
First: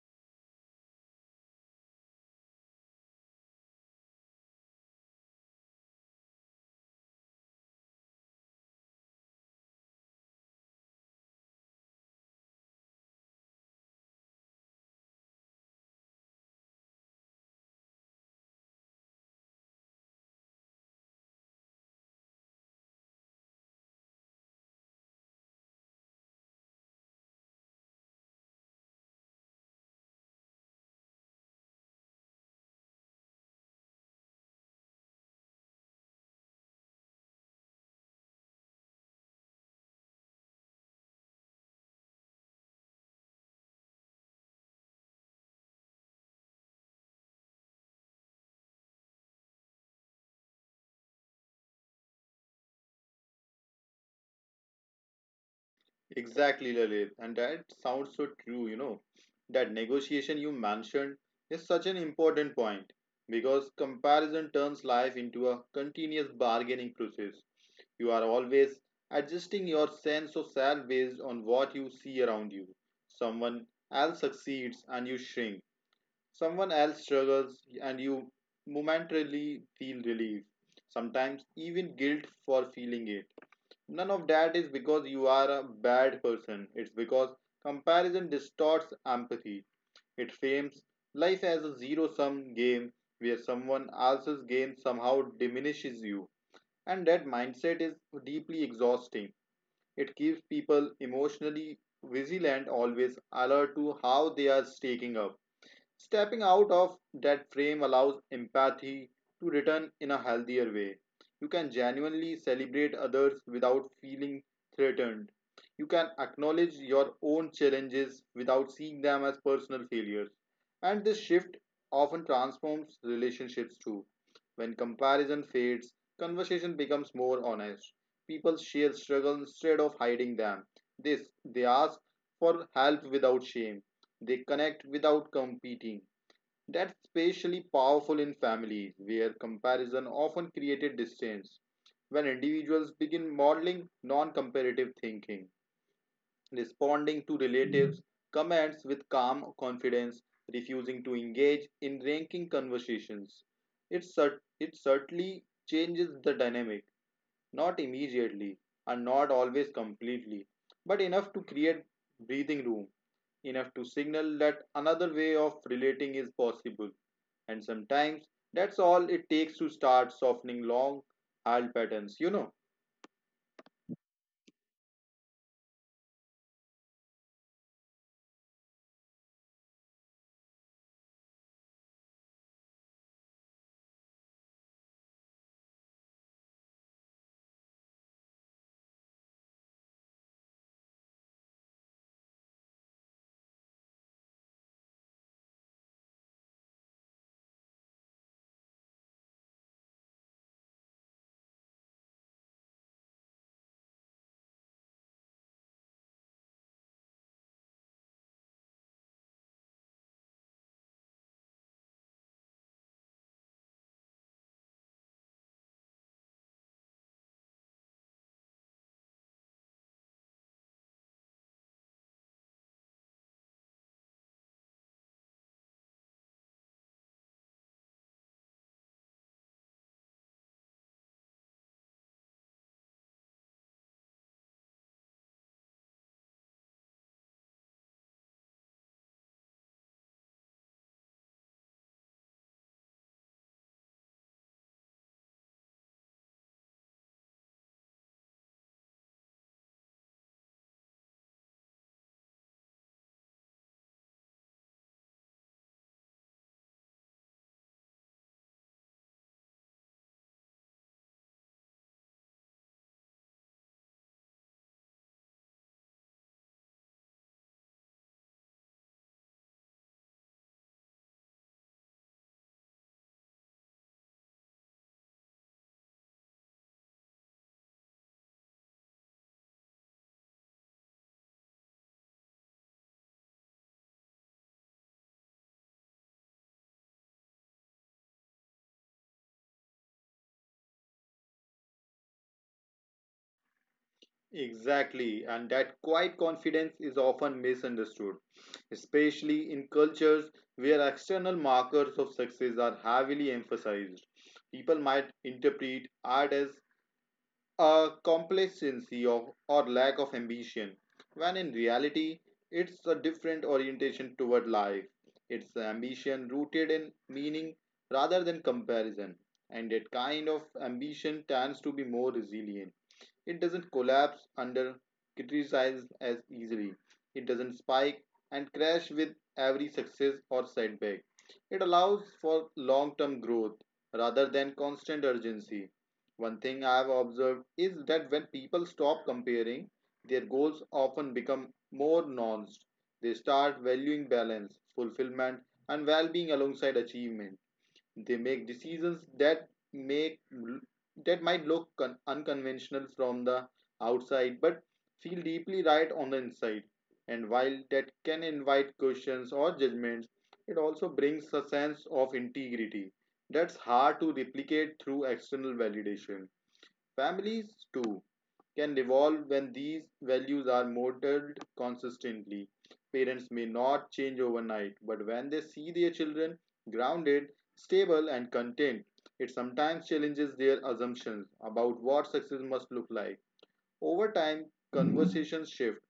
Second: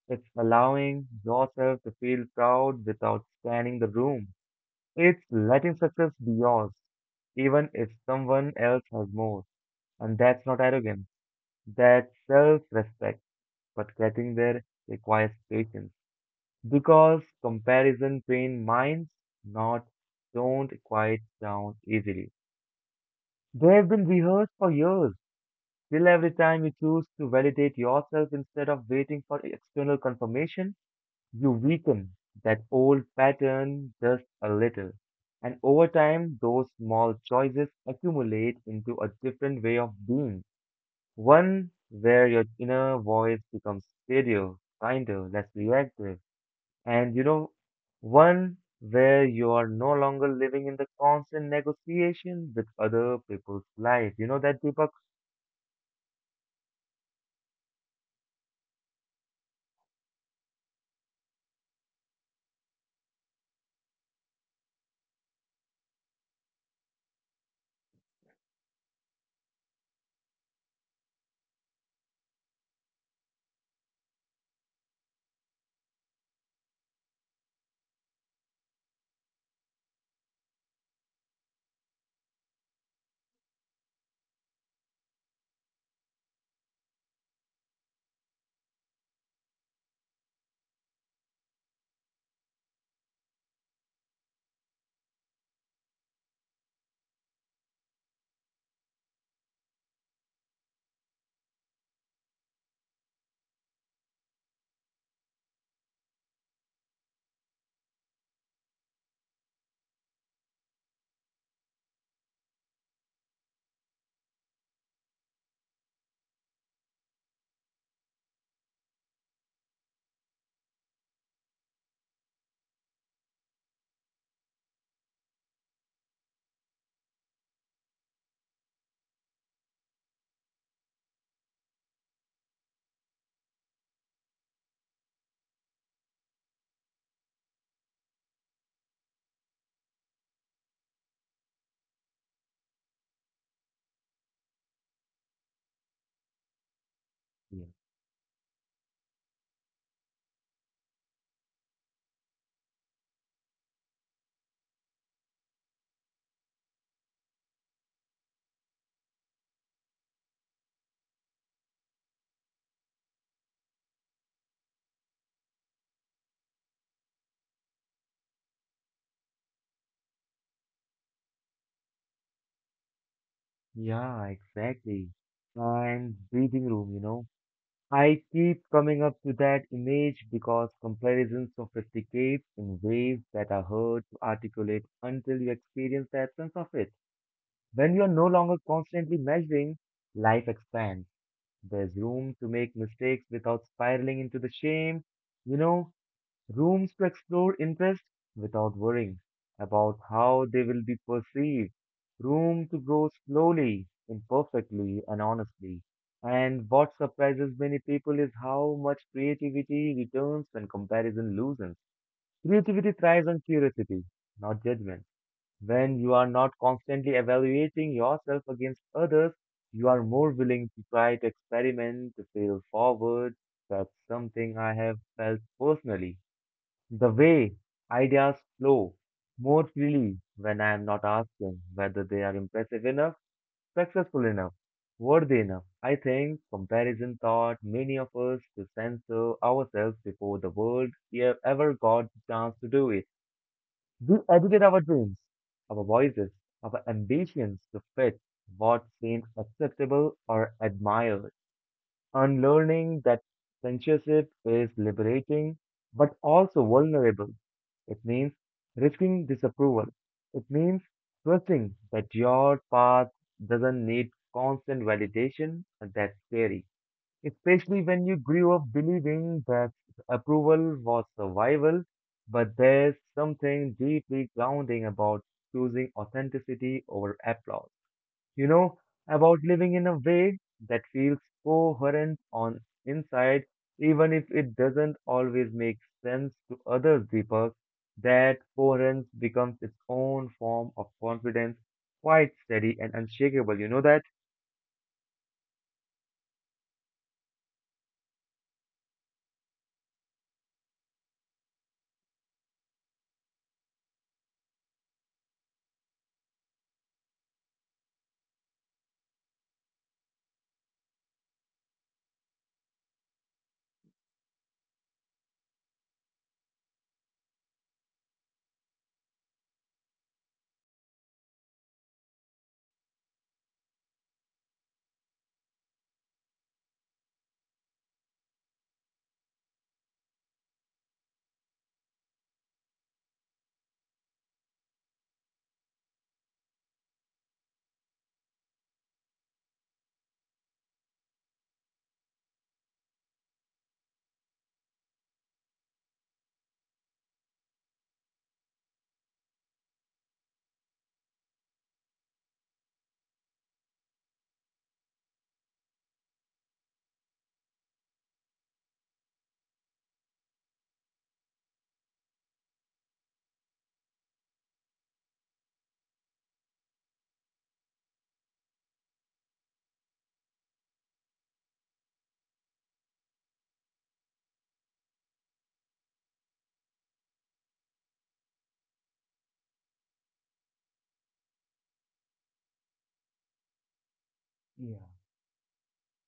[SPEAKER 1] It's allowing yourself to feel proud without scanning the room. It's letting success be yours, even if someone else has more. And that's not arrogance, that's self respect. But getting there requires patience because comparison trained minds not don't quiet down easily. They have been rehearsed for years. Still, every time you choose to validate yourself instead of waiting for external confirmation, you weaken that old pattern just a little. And over time, those small choices accumulate into a different way of being. One where your inner voice becomes steadier, kinder, less reactive, and you know, one where you are no longer living in the constant negotiation with other people's life. You know that, Deepak?
[SPEAKER 2] Exactly, Lalit. And that sounds so true, you know. That negotiation you mentioned is such an important point because comparison turns life into a continuous bargaining process. You are always adjusting your sense of self based on what you see around you. Someone else succeeds and you shrink. Someone else struggles and you momentarily feel relief. Sometimes even guilt for feeling it. None of that is because you are a bad person. It's because comparison distorts empathy. It frames life as a zero sum game where someone else's gain somehow diminishes you. And that mindset is deeply exhausting. It keeps people emotionally vigilant, always alert to how they are staking up. Stepping out of that frame allows empathy to return in a healthier way. You can genuinely celebrate others without feeling threatened. You can acknowledge your own challenges without seeing them as personal failures. And this shift often transforms relationships too. When comparison fades, conversation becomes more honest. People share struggles instead of hiding them. This they ask for help without shame. They connect without competing. That's especially powerful in families, where comparison often created distance. When individuals begin modeling non comparative thinking, responding to
[SPEAKER 1] Yeah,
[SPEAKER 2] relatives' comments with calm confidence, refusing to engage in ranking conversations, it certainly changes the dynamic, not immediately and not always completely, but enough to create breathing room, enough to signal that another way of relating is possible, and sometimes that's all it takes to start softening long hard patterns, you know.
[SPEAKER 1] yeah, exactly. And breathing room, you know. I keep coming up to that image because comparison sophisticates in ways that are hard to articulate until you experience the absence of it. When you are no longer constantly measuring, life expands. There's room to make mistakes without spiraling into the shame. You know, rooms to explore interests without worrying about how they will be perceived, room to grow slowly, imperfectly, and honestly. And what surprises many people is how much creativity returns when comparison loosens. Creativity thrives on curiosity, not judgment. When you are not constantly evaluating yourself against others, you are more willing to try to experiment, to fail forward. That's something I have felt personally, the way ideas flow more freely when I am not asking whether they are impressive enough, successful enough, worthy enough. I think comparison taught many of us to censor ourselves before the world ever got the chance to do it. We edited our dreams, our voices, our ambitions to fit what seems acceptable or admired, and learning that censorship is liberating but also vulnerable. It means risking disapproval. It means trusting that your path doesn't need constant validation, and that's scary. Especially when you grew up believing that approval was survival, but there's something deeply grounding about choosing authenticity over applause, you know, about living in a way that feels coherent on inside, even if it doesn't always make sense to others, Deepak. That coherence becomes its own form of confidence, quite steady and unshakable. You know that?
[SPEAKER 2] Exactly, and that quiet confidence is often misunderstood, especially in cultures where external markers of success are heavily emphasized. People might interpret art as a complacency of, or lack of ambition, when in reality, it's a different orientation toward life. It's ambition rooted in meaning rather than comparison, and that kind of ambition tends to be more resilient. It doesn't collapse under criticism as easily, it doesn't spike and crash with every success or setback. It allows for long term growth rather than constant urgency. One thing I've observed is that when people stop comparing, their goals often become more nuanced. They start valuing balance, fulfillment, and well-being alongside achievement. They make decisions that make that might look unconventional from the outside, but feel deeply right on the inside. And while that can invite questions or judgments, it also brings a sense of integrity that's hard to replicate through external validation. Families, too, can evolve when these values are modeled consistently. Parents may not change overnight, but when they see their children grounded, stable, and content, it sometimes challenges their assumptions about what success must look like. Over time,
[SPEAKER 1] Yeah,
[SPEAKER 2] conversations shift,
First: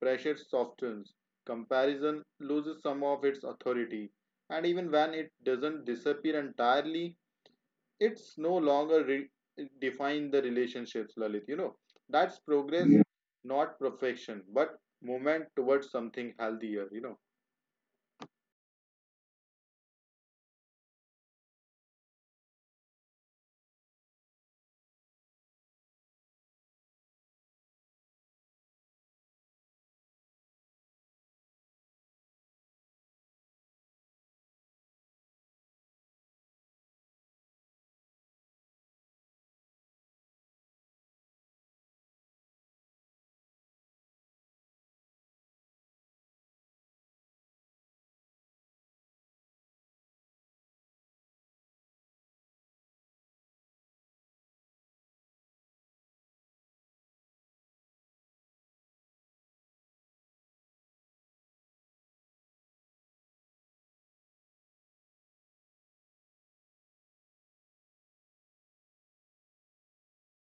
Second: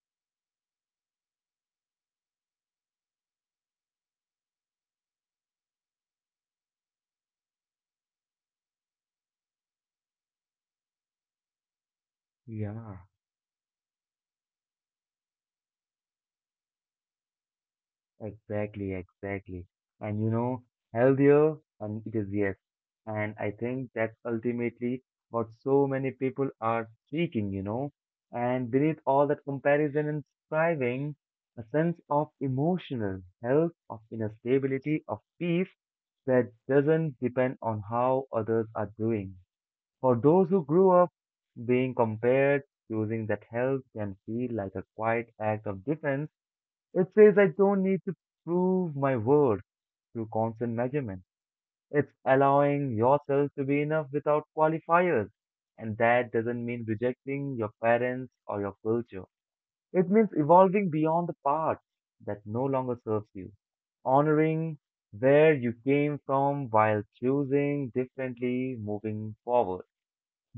[SPEAKER 2] pressure softens, comparison loses some of its authority, and even when it doesn't disappear entirely, it's no longer define the relationships, Lalit, you know. That's progress.
[SPEAKER 1] yeah.
[SPEAKER 2] Yeah, not perfection but movement towards something healthier, you know.
[SPEAKER 1] Exactly, exactly. And you know, healthier, and it is yes. And I think that's ultimately what so many people are seeking, you know. And beneath all that comparison and striving, a sense of emotional health, of inner stability, of peace that doesn't depend on how others are doing. For those who grew up being compared, choosing that health can feel like a quiet act of defense. It says I don't need to prove my worth through constant measurement. It's allowing yourself to be enough without qualifiers. And that doesn't mean rejecting your parents or your culture. It means evolving beyond the parts that no longer serves you, honoring where you came from while choosing differently moving forward.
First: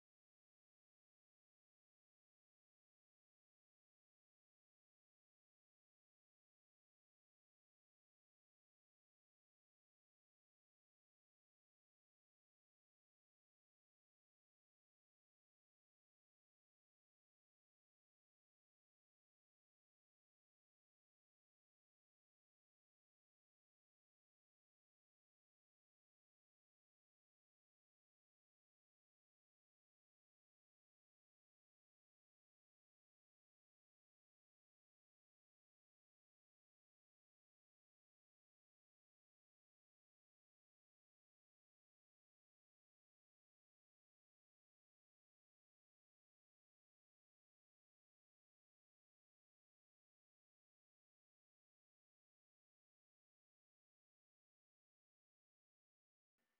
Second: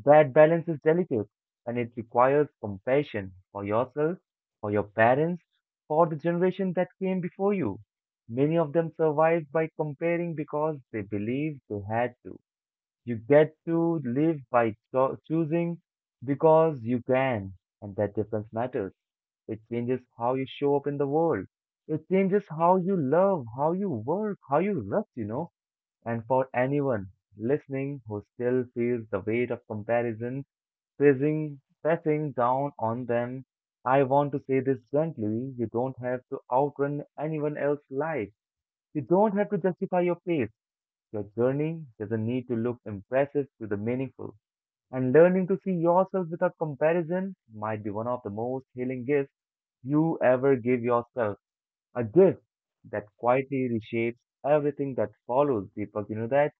[SPEAKER 1] That balance is delicate and it requires compassion for yourself, for your parents, for the generation that came before you. Many of them survived by comparing because they believed they had to. You get to live by choosing because you can, and that difference matters. It changes how you show up in the world. It changes how you love, how you work, how you rest, you know. And for anyone listening who still feels the weight of comparison, pressing down on them. I want to say this gently. You don't have to outrun anyone else's life. You don't have to justify your pace. Your journey doesn't need to look impressive to the meaningful. And learning to see yourself without comparison might be one of the most healing gifts you ever give yourself. A gift that quietly reshapes everything that follows, Deepak. You know that?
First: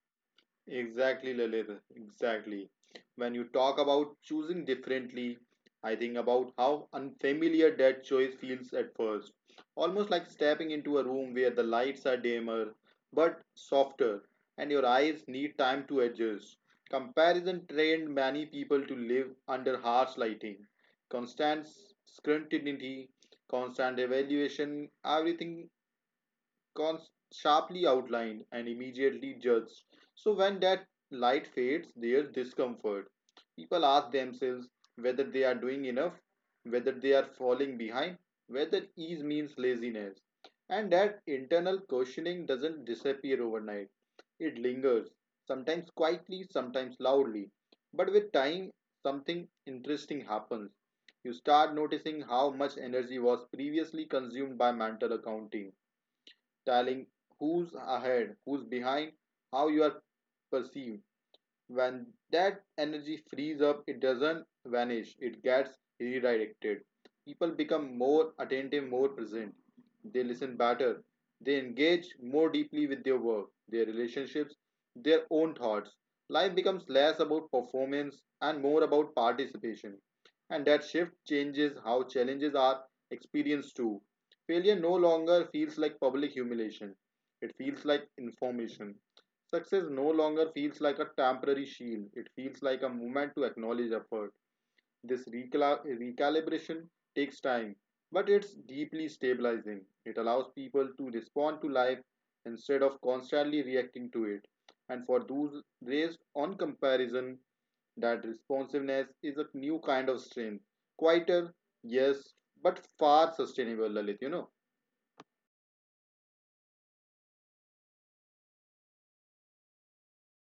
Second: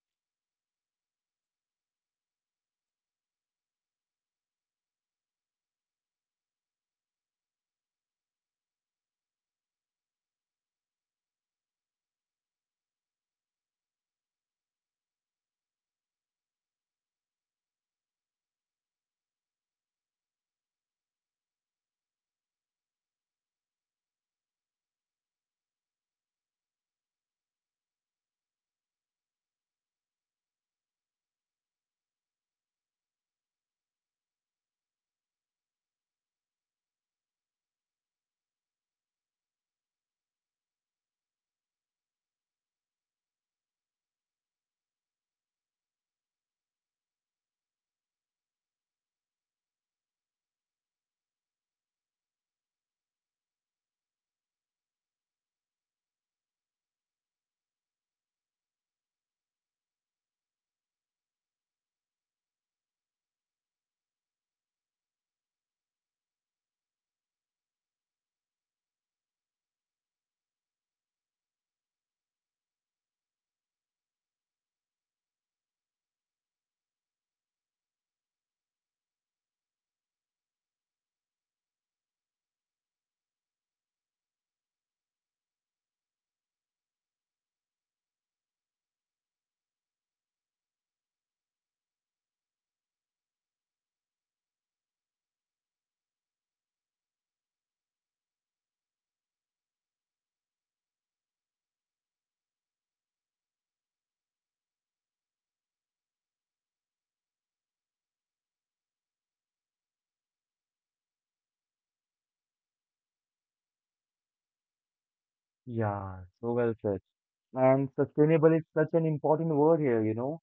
[SPEAKER 2] Exactly, Lalit. Exactly. When you talk about choosing differently, I think about how unfamiliar that choice feels at first. Almost like stepping into a room where the lights are dimmer but softer and your eyes need time to adjust. Comparison trained many people to live under harsh lighting, constant scrutiny, constant evaluation, everything con- sharply outlined and immediately judged. So when that light fades, their discomfort. People ask themselves whether they are doing enough, whether they are falling behind, whether ease means laziness. And that internal questioning doesn't disappear overnight. It lingers, sometimes quietly, sometimes loudly. But with time, something interesting happens. You start noticing how much energy was previously consumed by mental accounting, telling who's ahead, who's behind, how you are perceived. When that energy frees up, it doesn't vanish, it gets redirected. People become more attentive, more present. They listen better. They engage more deeply with their work, their relationships, their own thoughts. Life becomes less about performance and more about participation. And that shift changes how challenges are experienced too. Failure no longer feels like public humiliation, it feels like information. Success no longer feels like a temporary shield, it feels like a movement to acknowledge effort. This recalibration takes time, but it's deeply stabilizing. It allows people to respond to life instead of constantly reacting to it. And for those raised on comparison, that responsiveness is a new kind of strength. Quieter, yes, but far sustainable, Lalit, you know.
[SPEAKER 1] Yeah, so well said. And sustainable is such an important word here, you know.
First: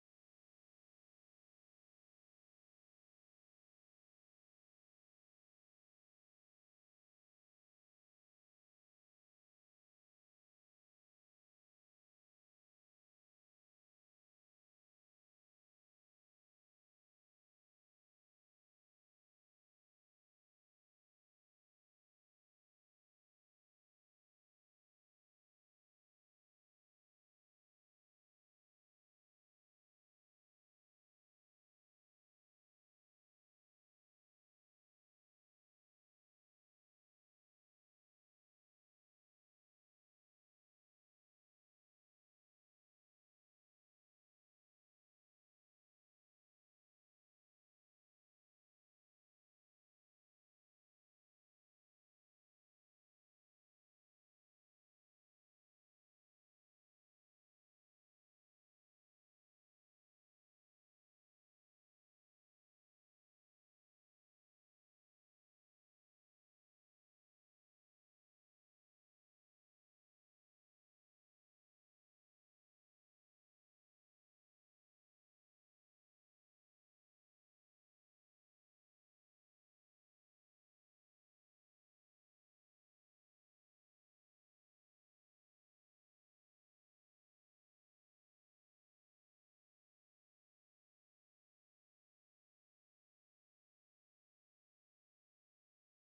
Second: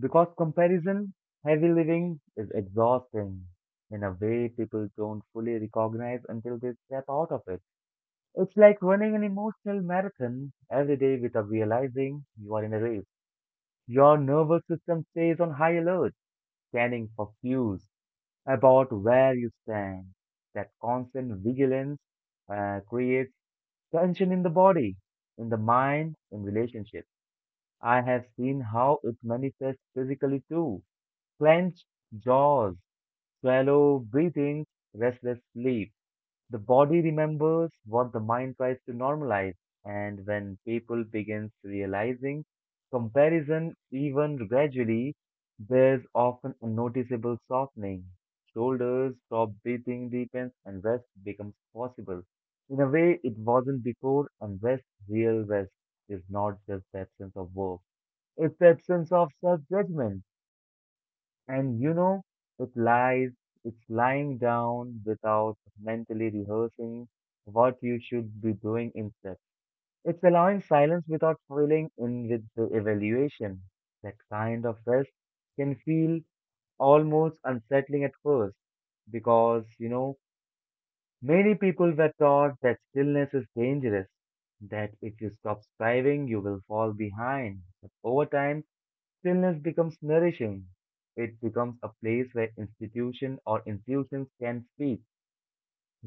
[SPEAKER 1] Because comparison, heavy living is exhausting in a way people don't fully recognize until they step out of it. It's like running an emotional marathon every day without realizing you are in a race. Your nervous system stays on high alert, scanning for cues about where you stand. That constant vigilance creates tension in the body, in the mind, in relationships. I have seen how it manifests physically too. Clenched jaws, shallow breathing, restless sleep. The body remembers what the mind tries to normalize, and when people begins realizing comparison even gradually, there's often a noticeable softening. Shoulders stop, breathing deepens, and rest becomes possible. In a way, it wasn't before, and rest, real rest, is not just the absence of work. It's the absence of self-judgment, and you know, it lies, it's lying down without mentally rehearsing what you should be doing instead. It's allowing silence without filling in with the evaluation. That kind of rest can feel almost unsettling at first because, you know, many people were taught that stillness is dangerous, that if you stop striving, you will fall behind. But over time, stillness becomes nourishing. It becomes a place where institution or institutions can speak,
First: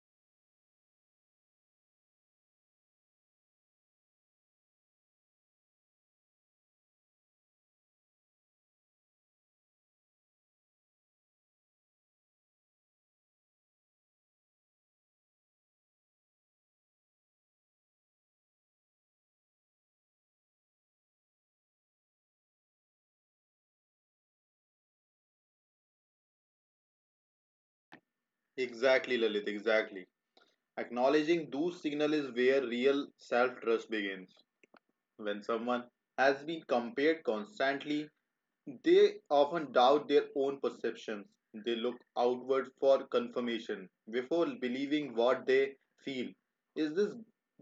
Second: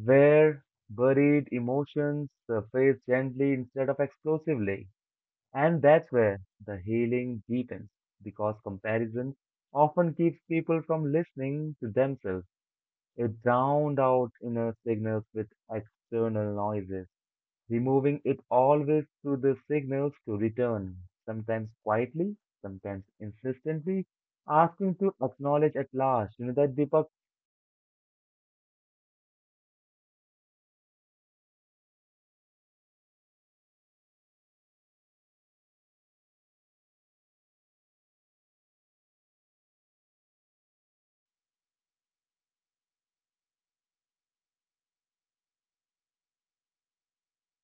[SPEAKER 1] where buried emotions surface gently instead of explosively. And that's where the healing deepens, because comparison often keeps people from listening to themselves. It drowned out inner signals with external noises, removing it always through the signals to return, sometimes quietly, sometimes insistently, asking to acknowledge at last. You know that, Deepak?
[SPEAKER 2] Exactly, Lalit, exactly. Acknowledging those signals is where real self trust begins. When someone has been compared constantly, they often doubt their own perceptions. They look outward for confirmation before believing what they feel. Is this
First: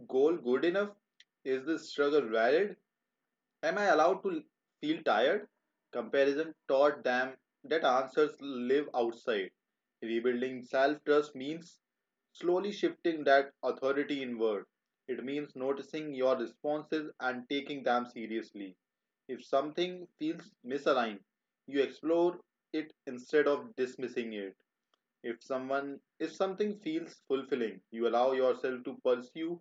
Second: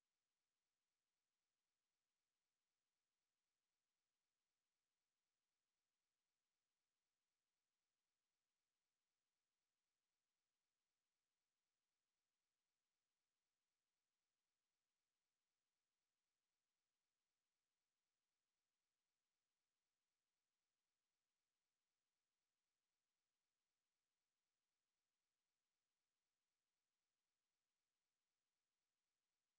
[SPEAKER 2] goal good enough? Is this struggle valid? Am I allowed to feel tired? Comparison taught them that answers live outside. Rebuilding self trust means slowly shifting that authority inward. It means noticing your responses and taking them seriously. If something feels misaligned, you explore it instead of dismissing it. If someone if something feels fulfilling, you allow yourself to pursue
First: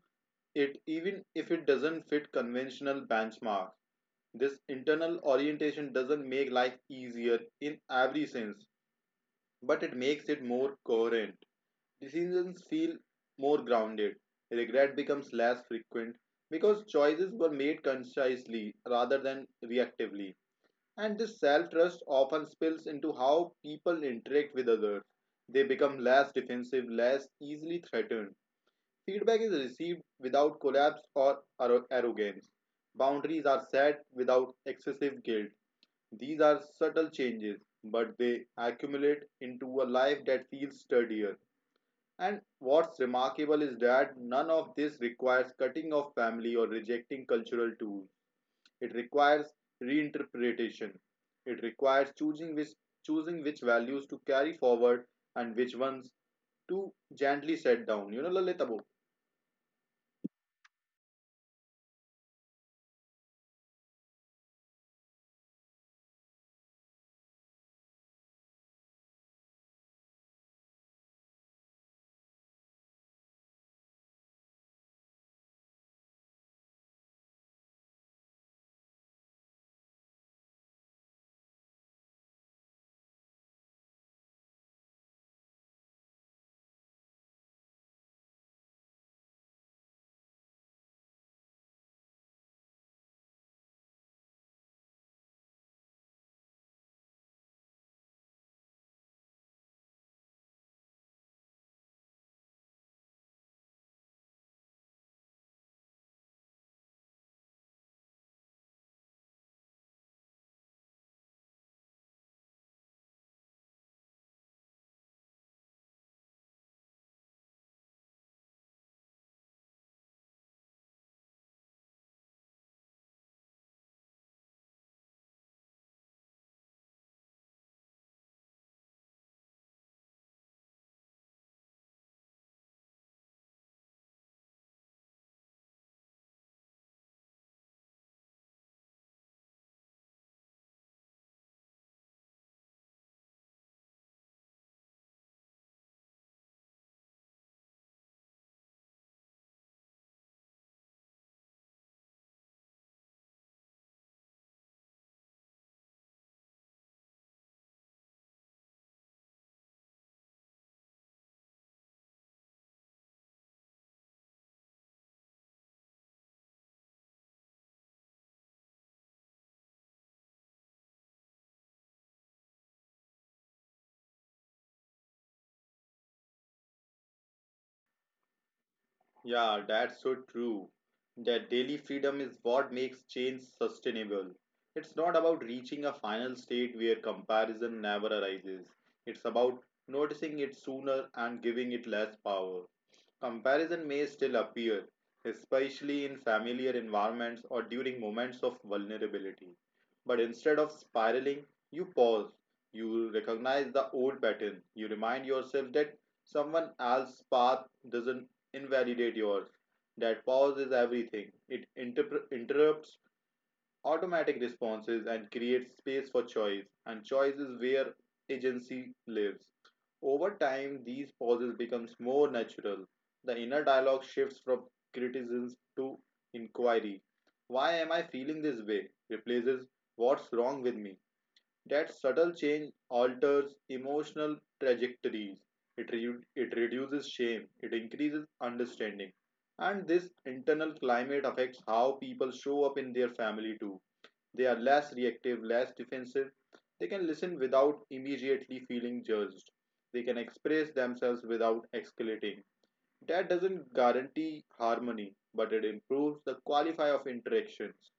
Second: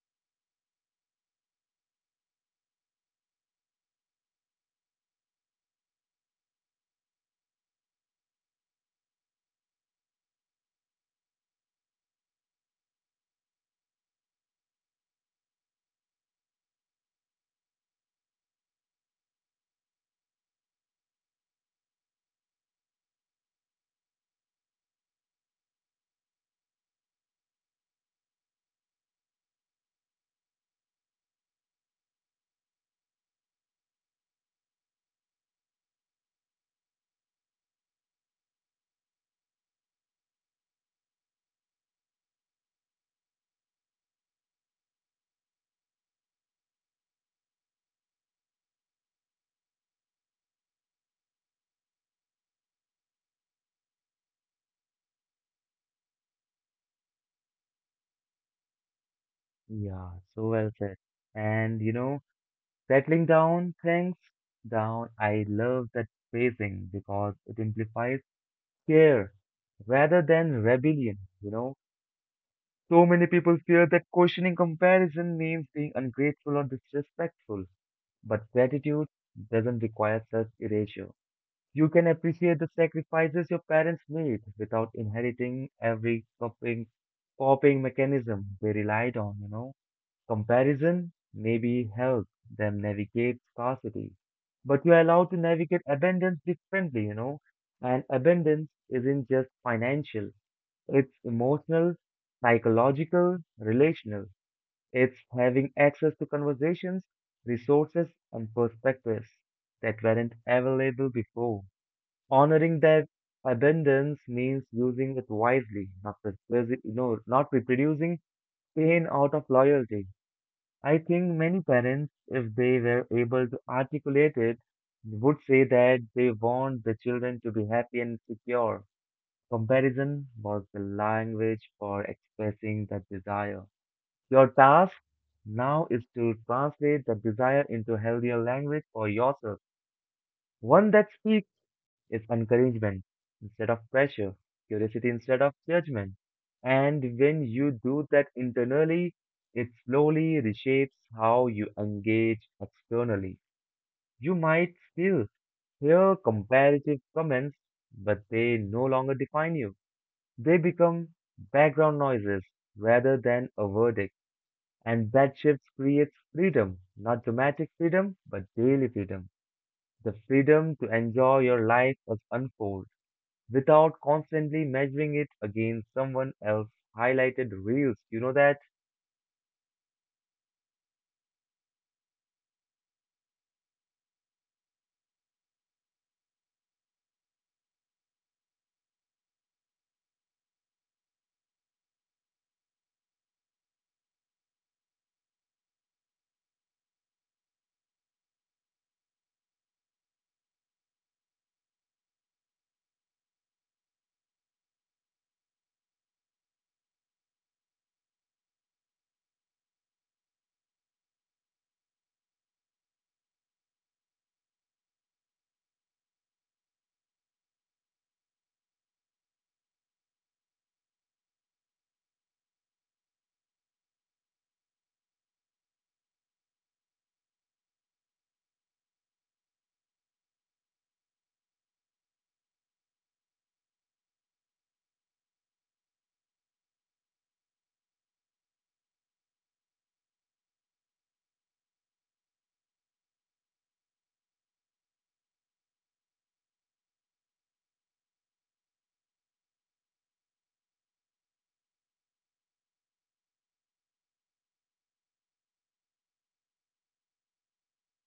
[SPEAKER 2] it even if it doesn't fit conventional benchmarks. This internal orientation doesn't make life easier in every sense, but it makes it more coherent. Decisions feel more grounded. Regret becomes less frequent because choices were made consciously rather than reactively. And this self trust often spills into how people interact with others. They become less defensive, less easily threatened. Feedback is received without collapse or arrogance. Boundaries are set without excessive guilt. These are subtle changes, but they accumulate into a life that feels sturdier. And what's remarkable is that none of this requires cutting off family or rejecting cultural tools. It requires reinterpretation. It requires choosing which values to carry forward and which ones to gently set down. You know, Lalit.
[SPEAKER 1] Yeah, so well said. And you know, settling down things down. I love that phrasing because it implies care rather than rebellion. You know, so many people fear that questioning comparison means being ungrateful or disrespectful, but gratitude doesn't require such erasure. You can appreciate the sacrifices your parents made without inheriting every coping mechanism they relied on, you know. Comparison maybe helped them navigate scarcity, but you are allowed to navigate abundance differently, you know. And abundance isn't just financial, it's emotional, psychological, relational. It's having access to conversations, resources, and perspectives that weren't available before. Honoring that abundance means using it wisely, not reproducing pain out of loyalty. I think many parents, if they were able to articulate it, would say that they want the children to be happy and secure. Comparison was the language for expressing that desire. Your task now is to translate the desire into healthier language for yourself, one that speaks is encouragement instead of pressure, curiosity instead of judgment. And when you do that internally, it slowly reshapes how you engage externally. You might still hear comparative comments, but they no longer define you. They become background noises rather than a verdict. And that shift creates freedom, not dramatic freedom, but daily freedom. The freedom to enjoy your life as unfold without constantly measuring it against someone else's highlighted reels. You know that?
[SPEAKER 2] Yeah, that's so true. That daily freedom is what makes change sustainable. It's not about reaching a final state where comparison never arises. It's about noticing it sooner and giving it less power. Comparison may still appear, especially in familiar environments or during moments of vulnerability. But instead of spiraling, you pause. You recognize the old pattern. You remind yourself that someone else's path doesn't invalidate yours. That pause is everything. It interrupts automatic responses and creates space for choice, and choice is where agency lives. Over time, these pauses becomes more natural. The inner dialogue shifts from criticism to inquiry. Why am I feeling this way? Replaces what's wrong with me. That subtle change alters emotional trajectories. It reduces shame. It increases understanding. And this internal climate affects how people show up in their family too. They are less reactive, less defensive. They can listen without immediately feeling judged. They can express themselves without escalating. That doesn't guarantee harmony, but it improves the quality of interactions.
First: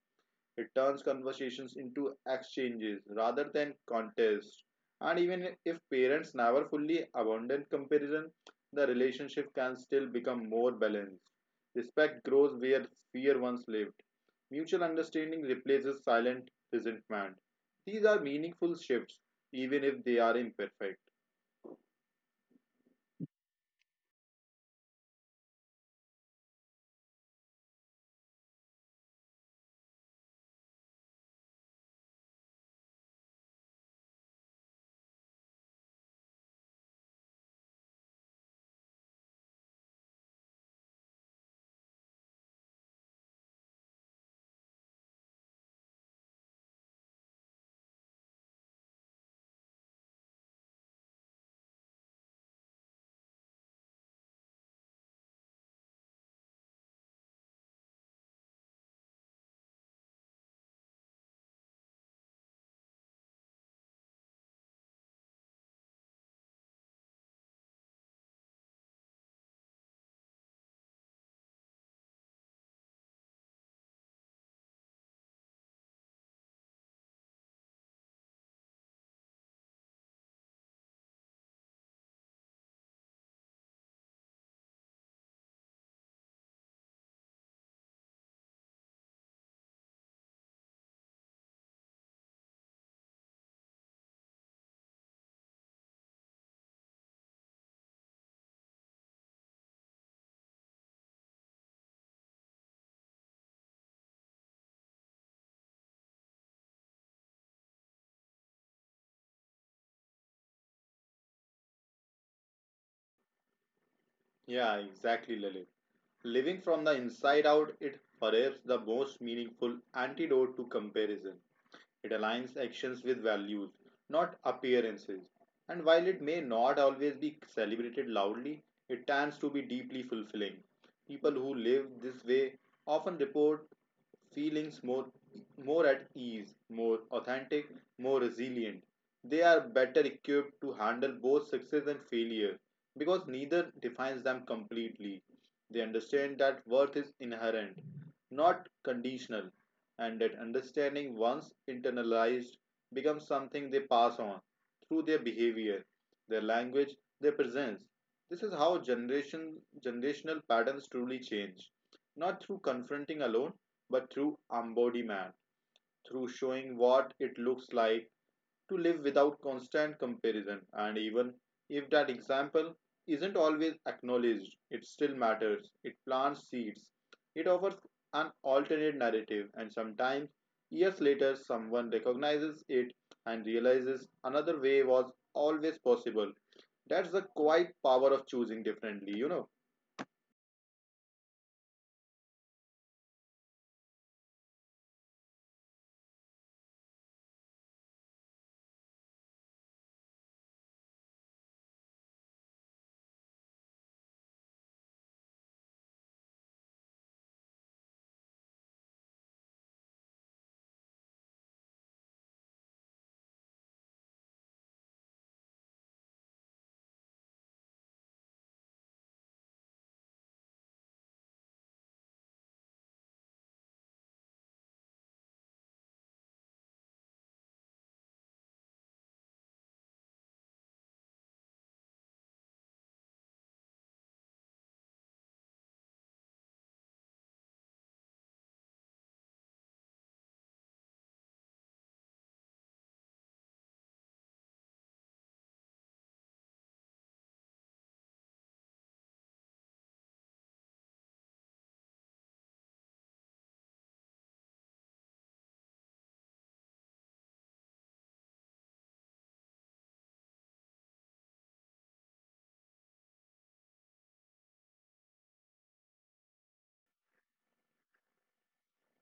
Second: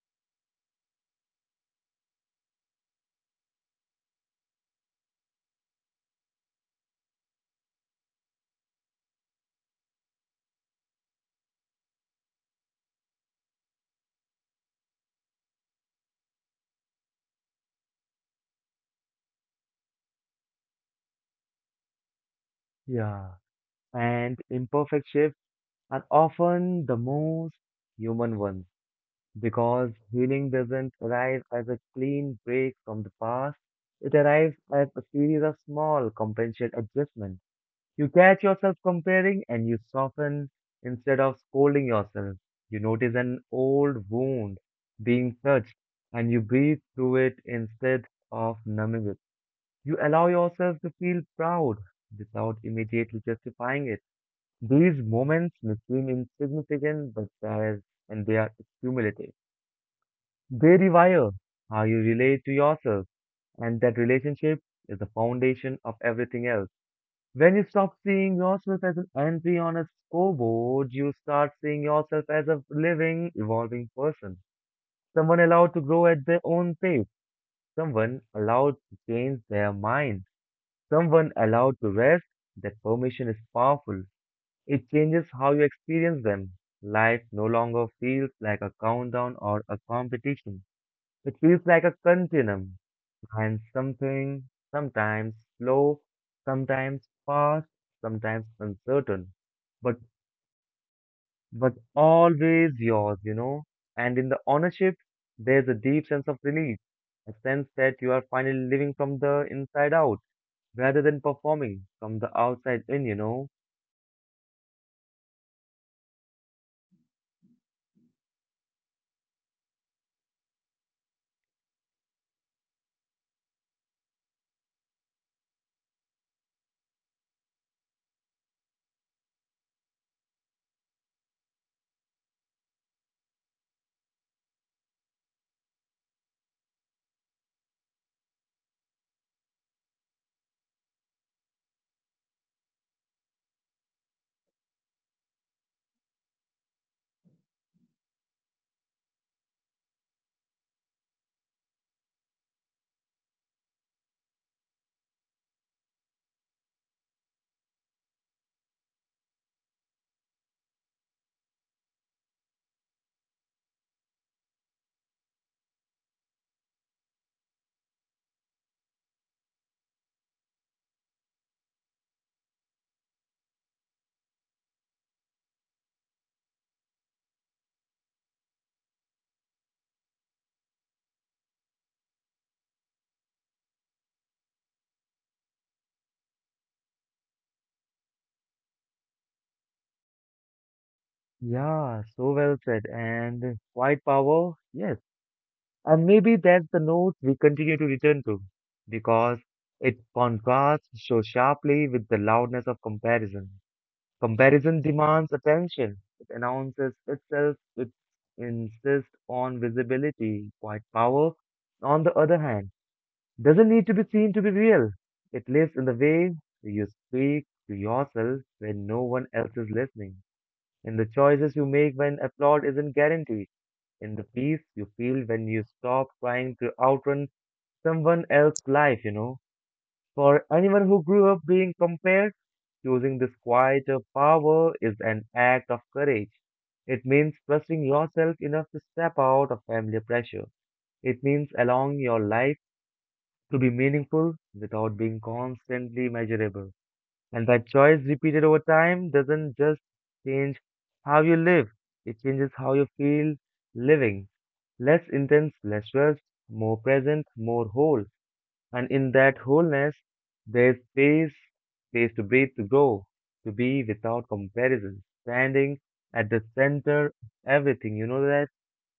[SPEAKER 2] It turns conversations into exchanges rather than contests. And even if parents never fully abandon comparison, the relationship can still become more balanced. Respect grows where fear once lived. Mutual understanding replaces silent resentment. These are meaningful shifts, even if they are imperfect.
[SPEAKER 1] Yeah, and imperfect shifts are often the most human ones because healing doesn't arrive as a clean break from the past. It arrives as a series of small compensate adjustments. You catch yourself comparing and you soften instead of scolding yourself. You notice an old wound being touched and you breathe through it instead of numbing it. You allow yourself to feel proud without immediately justifying it. These moments may seem insignificant, but there is, and they are cumulative. They rewire how you relate to yourself, and that relationship is the foundation of everything else. When you stop seeing yourself as an entry on a scoreboard, you start seeing yourself as a living, evolving person. Someone allowed to grow at their own pace. Someone allowed to change their mind. Someone allowed to rest. That permission is powerful. It changes how you experience them. Life no longer feels like a countdown or a competition. It feels like a continuum and something sometimes slow, sometimes fast, sometimes uncertain, but but always yours, you know. And in the ownership, there's a deep sense of relief, a sense that you are finally living from the inside out rather than performing from the outside in, you know.
[SPEAKER 2] Yeah, exactly, Lalit. Living from the inside out, it perhaps the most meaningful antidote to comparison. It aligns actions with values, not appearances. And while it may not always be celebrated loudly, it tends to be deeply fulfilling. People who live this way often report feelings more at ease, more authentic, more resilient. They are better equipped to handle both success and failure because neither defines them completely. They understand that worth is inherent, not conditional, and that understanding, once internalized, becomes something they pass on through their behavior, their language, their presence. This is how generational patterns truly change, not through confronting alone, but through embodiment, through showing what it looks like to live without constant comparison. And even if that example isn't always acknowledged, it still matters. It plants seeds. It offers an alternate narrative, and sometimes years later, someone recognizes it and realizes another way was always possible. That's the quiet power of choosing differently, you know.
[SPEAKER 1] Yeah, so well said. And quiet power, yes. And maybe that's the note we continue to return to, because it contrasts so sharply with the loudness of comparison. Comparison demands attention. It announces itself, it insists on visibility, quite power. On the other hand, doesn't need to be seen to be real. It lives in the way you speak to yourself when no one else is listening, in the choices you make when applaud isn't guaranteed in the peace you feel when you stop trying to outrun someone else's life, you know. For anyone who grew up being compared, choosing this quieter power is an act of courage. It means trusting yourself enough to step out of family pressure. It means allowing your life to be meaningful without being constantly measurable. And that choice repeated over time doesn't just change how you live, it changes how you feel living. Less intense, less rushed, more present, more whole. And in that wholeness, there's space, space to breathe, to grow, to be without comparison, standing at the center of everything. You know that?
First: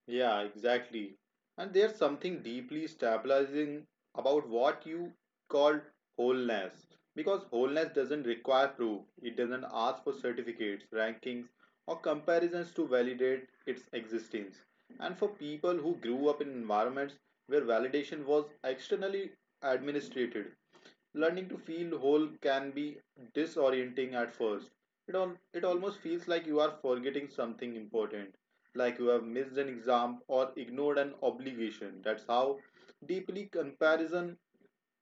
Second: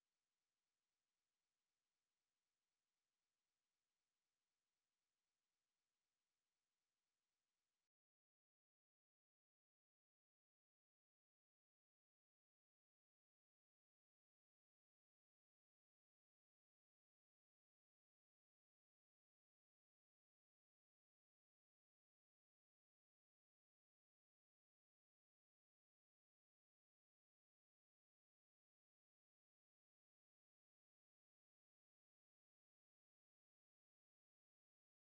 [SPEAKER 2] Yeah, exactly. And there's something deeply stabilizing about what you call wholeness. Because wholeness doesn't require proof, it doesn't ask for certificates, rankings, or comparisons to validate its existence. And for people who grew up in environments where validation was externally administrated, learning to feel whole can be disorienting at first. It almost feels like you are forgetting something important, like you have missed an exam or ignored an obligation. That's how deeply comparison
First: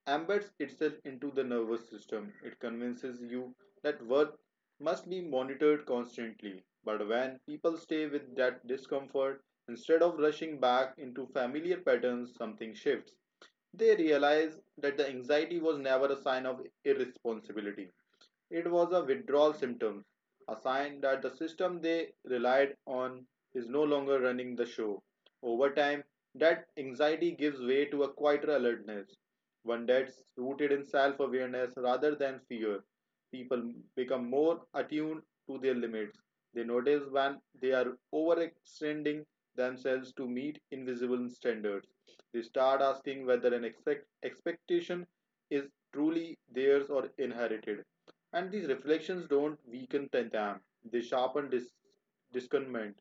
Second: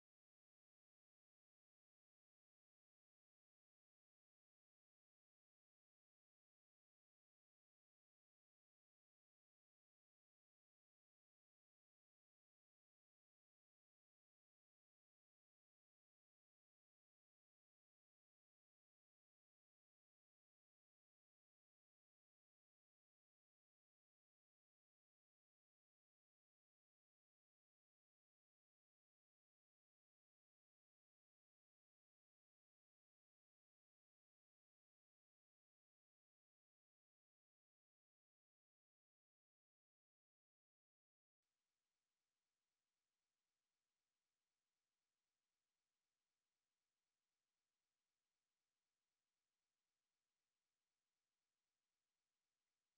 [SPEAKER 2] embeds itself into the nervous system. It convinces you that worth must be monitored constantly. But when people stay with that discomfort, instead of rushing back into familiar patterns, something shifts. They realize that the anxiety was never a sign of irresponsibility. It was a withdrawal symptom, a sign that the system they relied on is no longer running the show. Over time, that anxiety gives way to a quieter alertness, one that's rooted in self awareness rather than fear. People become more attuned to their limits. They notice when they are overextending themselves to meet invisible standards. They start asking whether an expectation is truly theirs or inherited. And these reflections don't weaken them; they sharpen discernment.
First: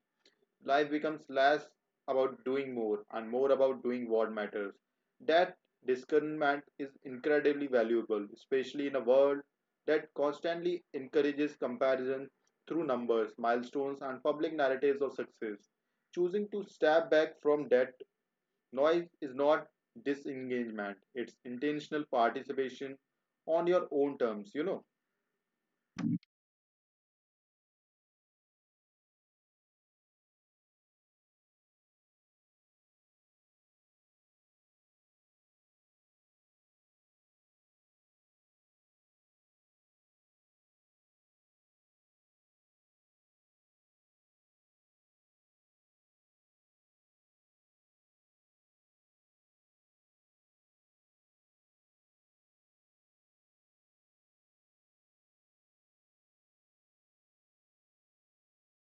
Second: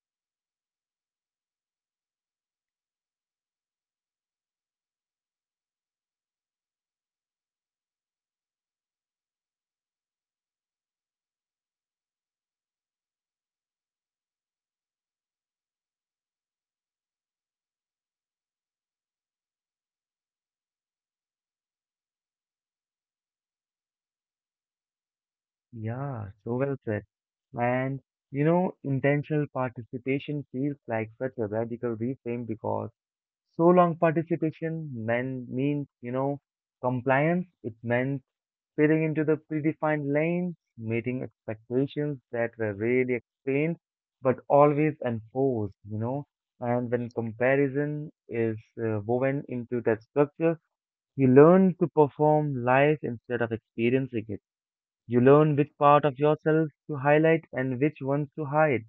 [SPEAKER 2] Life becomes less about doing more and more about doing what matters. That discernment is incredibly valuable, especially in a world that constantly encourages comparison through numbers, milestones, and public narratives of success. Choosing to step back from that noise is not disengagement, it's intentional participation on your own terms.
[SPEAKER 1] Yeah, so well said. And you know, intentional participation feels like such a radical reframe because so long participation meant, means, you know, compliance. It meant fitting into the predefined lanes, meeting expectations that were rarely explained but always enforced, you know. And when comparison is woven into that structure, you learn to perform life instead of experiencing it. You learn which part of yourself to highlight and which ones to hide.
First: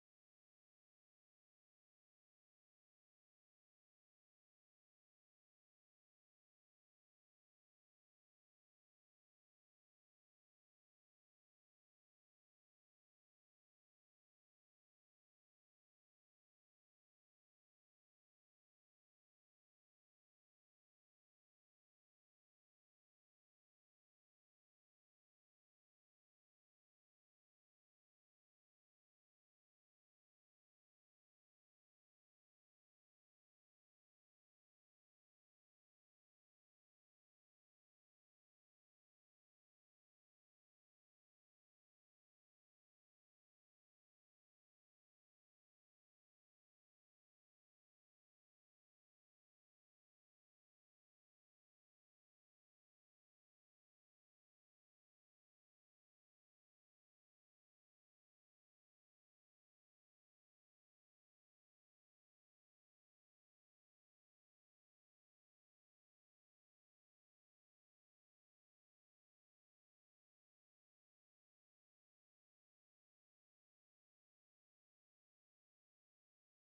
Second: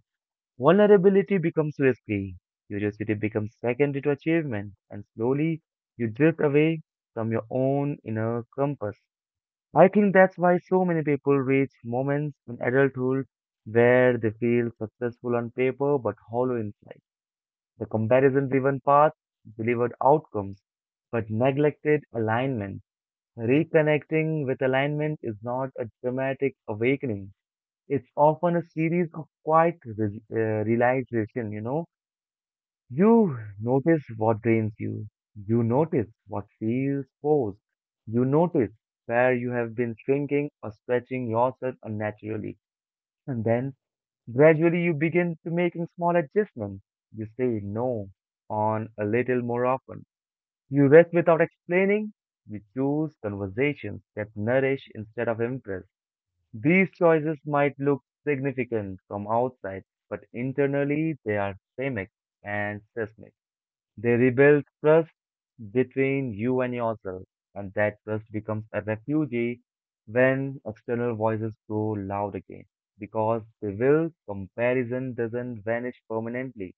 [SPEAKER 1] Vulnerability becomes risky, curiosity becomes secondary to achievement, and slowly you drift away from your own inner compass. I think that's why so many people reach moments in adulthood where they feel successful on paper but hollow inside. The comparison driven path delivered outcomes but neglected alignment. Reconnecting with alignment is not a dramatic awakening. It's often a series of quiet realization, you know you notice what drains you. You notice what feels forced. You notice where you have been shrinking or stretching yourself unnaturally. And then gradually you begin to making small adjustments. You say no on a little more often. You rest without explaining. You choose conversations that nourish instead of impress. These choices might look significant from outside, but internally they are systemic and seismic. They rebuild trust between you and yourself, and that trust becomes a refugee when external voices grow loud again. Because they will, comparison doesn't vanish permanently.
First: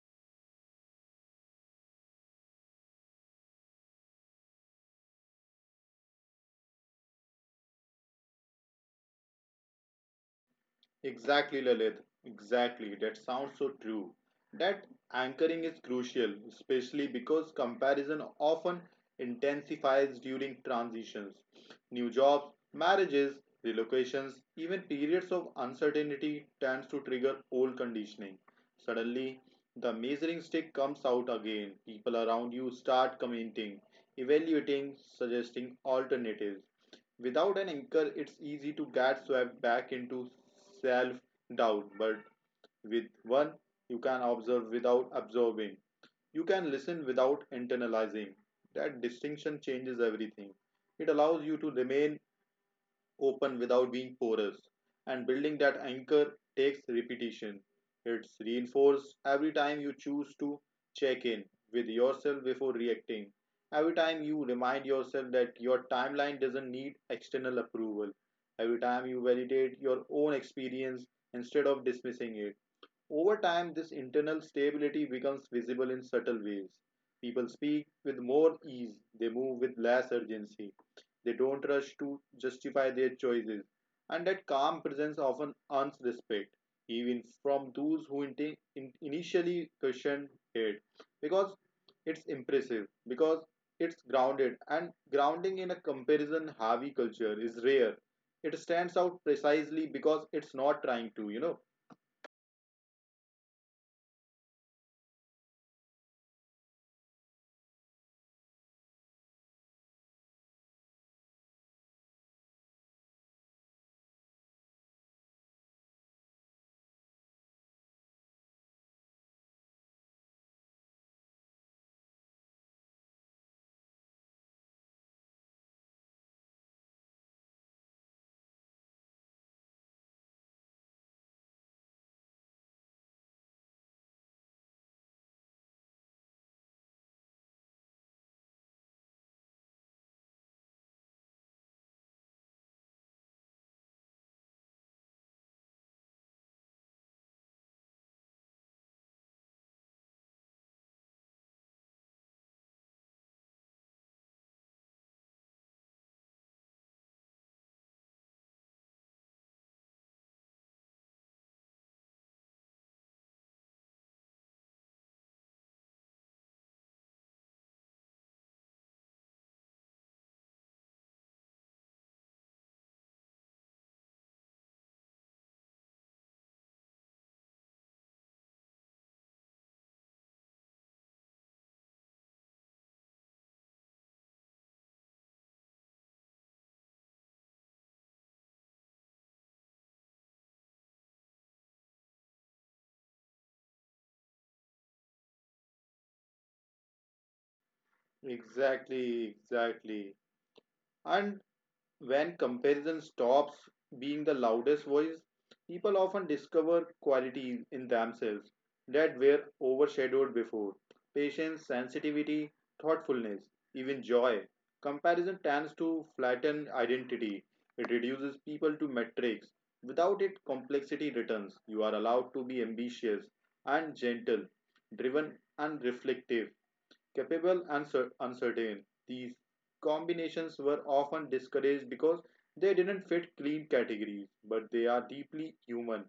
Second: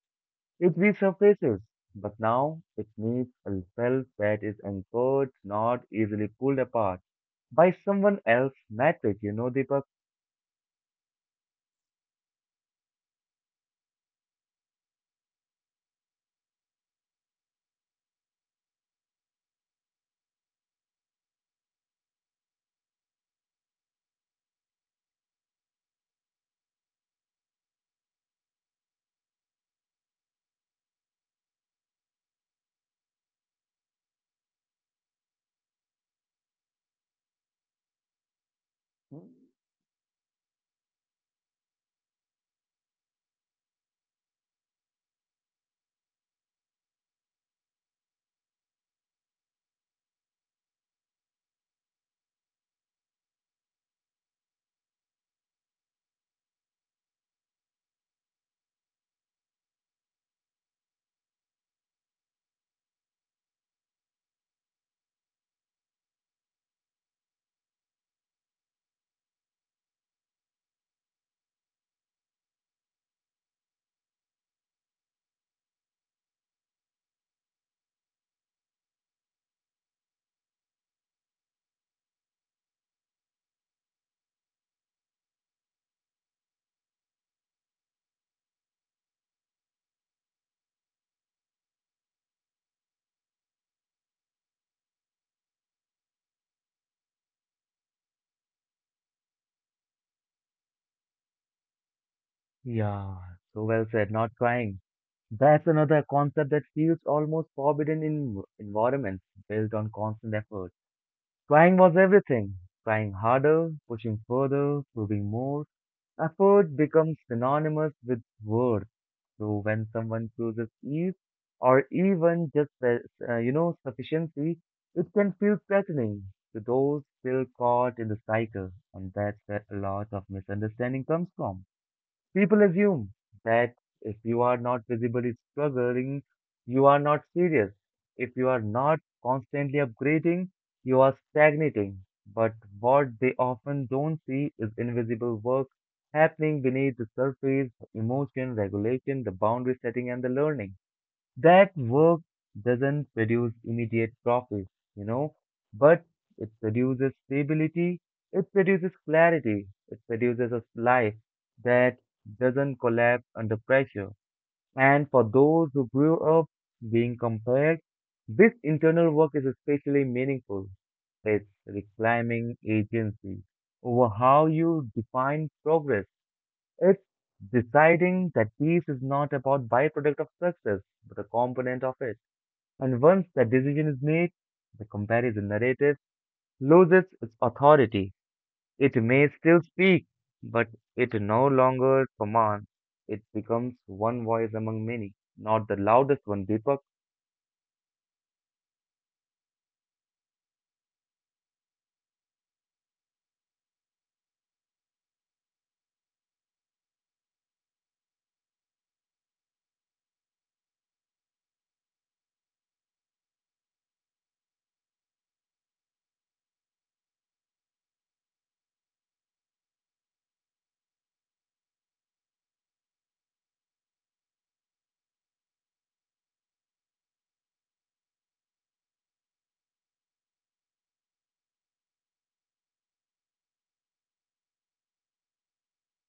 [SPEAKER 1] It resurfaces, but now it needs a self that is anchored, not easily pulled apart by someone else's metric, you know, Deepak.
[SPEAKER 2] Exactly, Lalit. Exactly. That sounds so true. That anchoring is crucial, especially because comparison often intensifies during transitions. New jobs, marriages, relocations, even periods of uncertainty tends to trigger old conditioning. Suddenly, the measuring stick comes out again. People around you start commenting, evaluating, suggesting alternatives. Without an anchor, it's easy to get swept back into self doubt, but with one, you can observe without absorbing. You can listen without internalizing. That distinction changes everything. It allows you to remain open without being porous. And building that anchor takes repetition. It's reinforced every time you choose to check in with yourself before reacting. Every time you remind yourself that your timeline doesn't need external approval. Every time you validate your own experience instead of dismissing it. Over time, this internal stability becomes visible in subtle ways. People speak with more ease, they move with less urgency, they don't rush to justify their choices, and that calm presence often earns respect, even from those who initially questioned it, because it's impressive, because it's grounded, and grounding in a comparison heavy culture is rare. It stands out precisely because it's not trying to.
[SPEAKER 1] Yeah, so well said, not trying. That's another concept that feels almost forbidden in environments built on constant effort. Trying was everything. Trying harder, pushing further, proving more. Effort becomes synonymous with worth. So when someone chooses ease or even just, you know, sufficiency, it can feel threatening to those still caught in the cycle. And that's where a lot of misunderstanding comes from. People assume that if you are not visibly struggling, you are not serious. If you are not constantly upgrading, you are stagnating. But what they often don't see is invisible work happening beneath the surface, emotion regulation, the boundary setting, and the learning. That work doesn't produce immediate profit, you know, but it produces stability, it produces clarity, it produces a life that doesn't collapse under pressure. And for those who grew up being compared, this internal work is especially meaningful. It's reclaiming agency over how you define progress. It's deciding that peace is not about byproduct of success, but a component of it. And once that decision is made, the comparison narrative loses its authority. It may still speak, but it no longer commands. It becomes one voice among many, not the loudest one, Deepak.
[SPEAKER 2] Exactly, exactly. And when comparison stops being the loudest voice, people often discover qualities in themselves that were overshadowed before. Patience, sensitivity, thoughtfulness, even joy. Comparison tends to flatten identity. It reduces people to metrics. Without it, complexity returns. You are allowed to be ambitious and gentle, driven and reflective capable and uncertain. These combinations were often discouraged because they didn't fit clean categories, but they are deeply human.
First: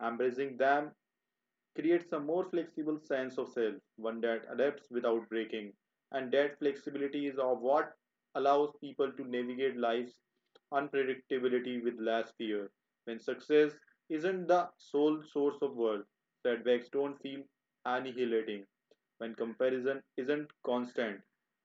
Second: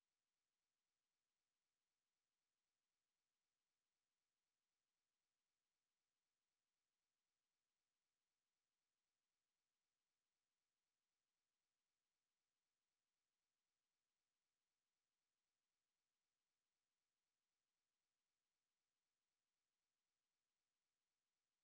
[SPEAKER 2] Embracing them creates a more flexible sense of self, one that adapts without breaking, and that flexibility is of what allows people to navigate life's unpredictability with less fear. When success isn't the sole source of worth, setbacks don't feel annihilating. When comparison isn't constant,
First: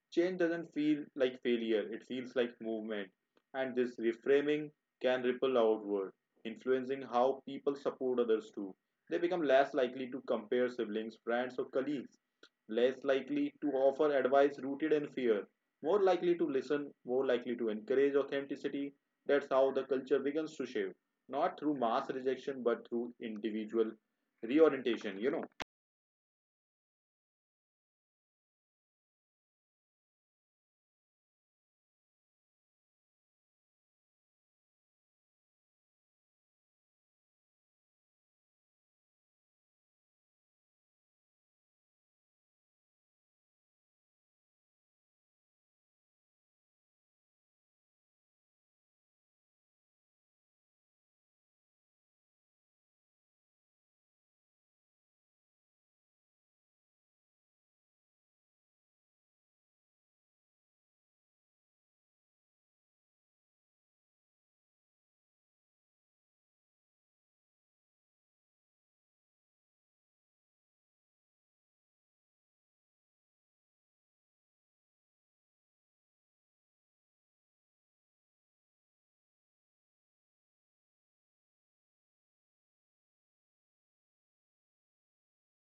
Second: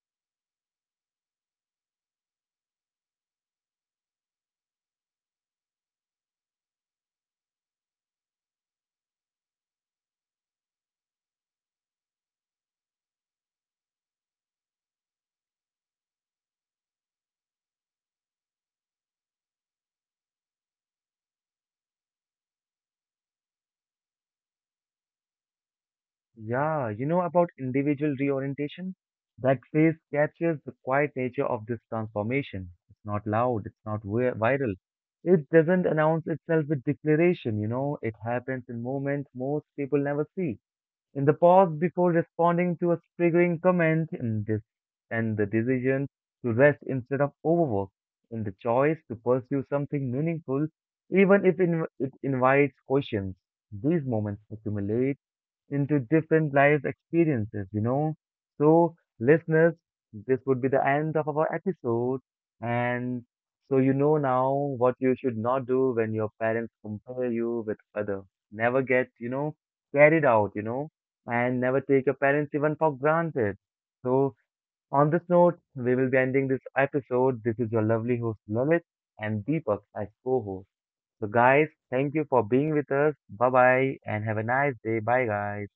[SPEAKER 2] change doesn't feel like failure, it feels like movement. And this reframing can ripple outward, influencing how people support others too. They become less likely to compare siblings, friends, or colleagues, less likely to offer advice rooted in fear, more likely to listen, more likely to encourage authenticity. That's how the culture begins to shape, not through mass rejection, but through individual reorientation.
[SPEAKER 1] Yeah, you know about individual reorientation? That phase captures the quiet nature of this transformation. It's not loud, it's not viral. It doesn't announce itself with declaration, you know, it happens in moments most people never see. In the pause before responding to a triggering comment, in this, and the decision to rest instead of overwork, in the choice to pursue something meaningful, even if in, it invites questions, these moments accumulate into different life experiences, you know. So, listeners, this would be the end of our episode. And so, you know now what you should not do when your parents compare you with other. Never get, you know, carried out, you know, and never take your parents even for granted. So, on this note, we will be ending this episode. This is your lovely host, Lalit, and Deepak as co host. So, guys, thank you for being with us. Bye bye, and have a nice day. Bye, guys.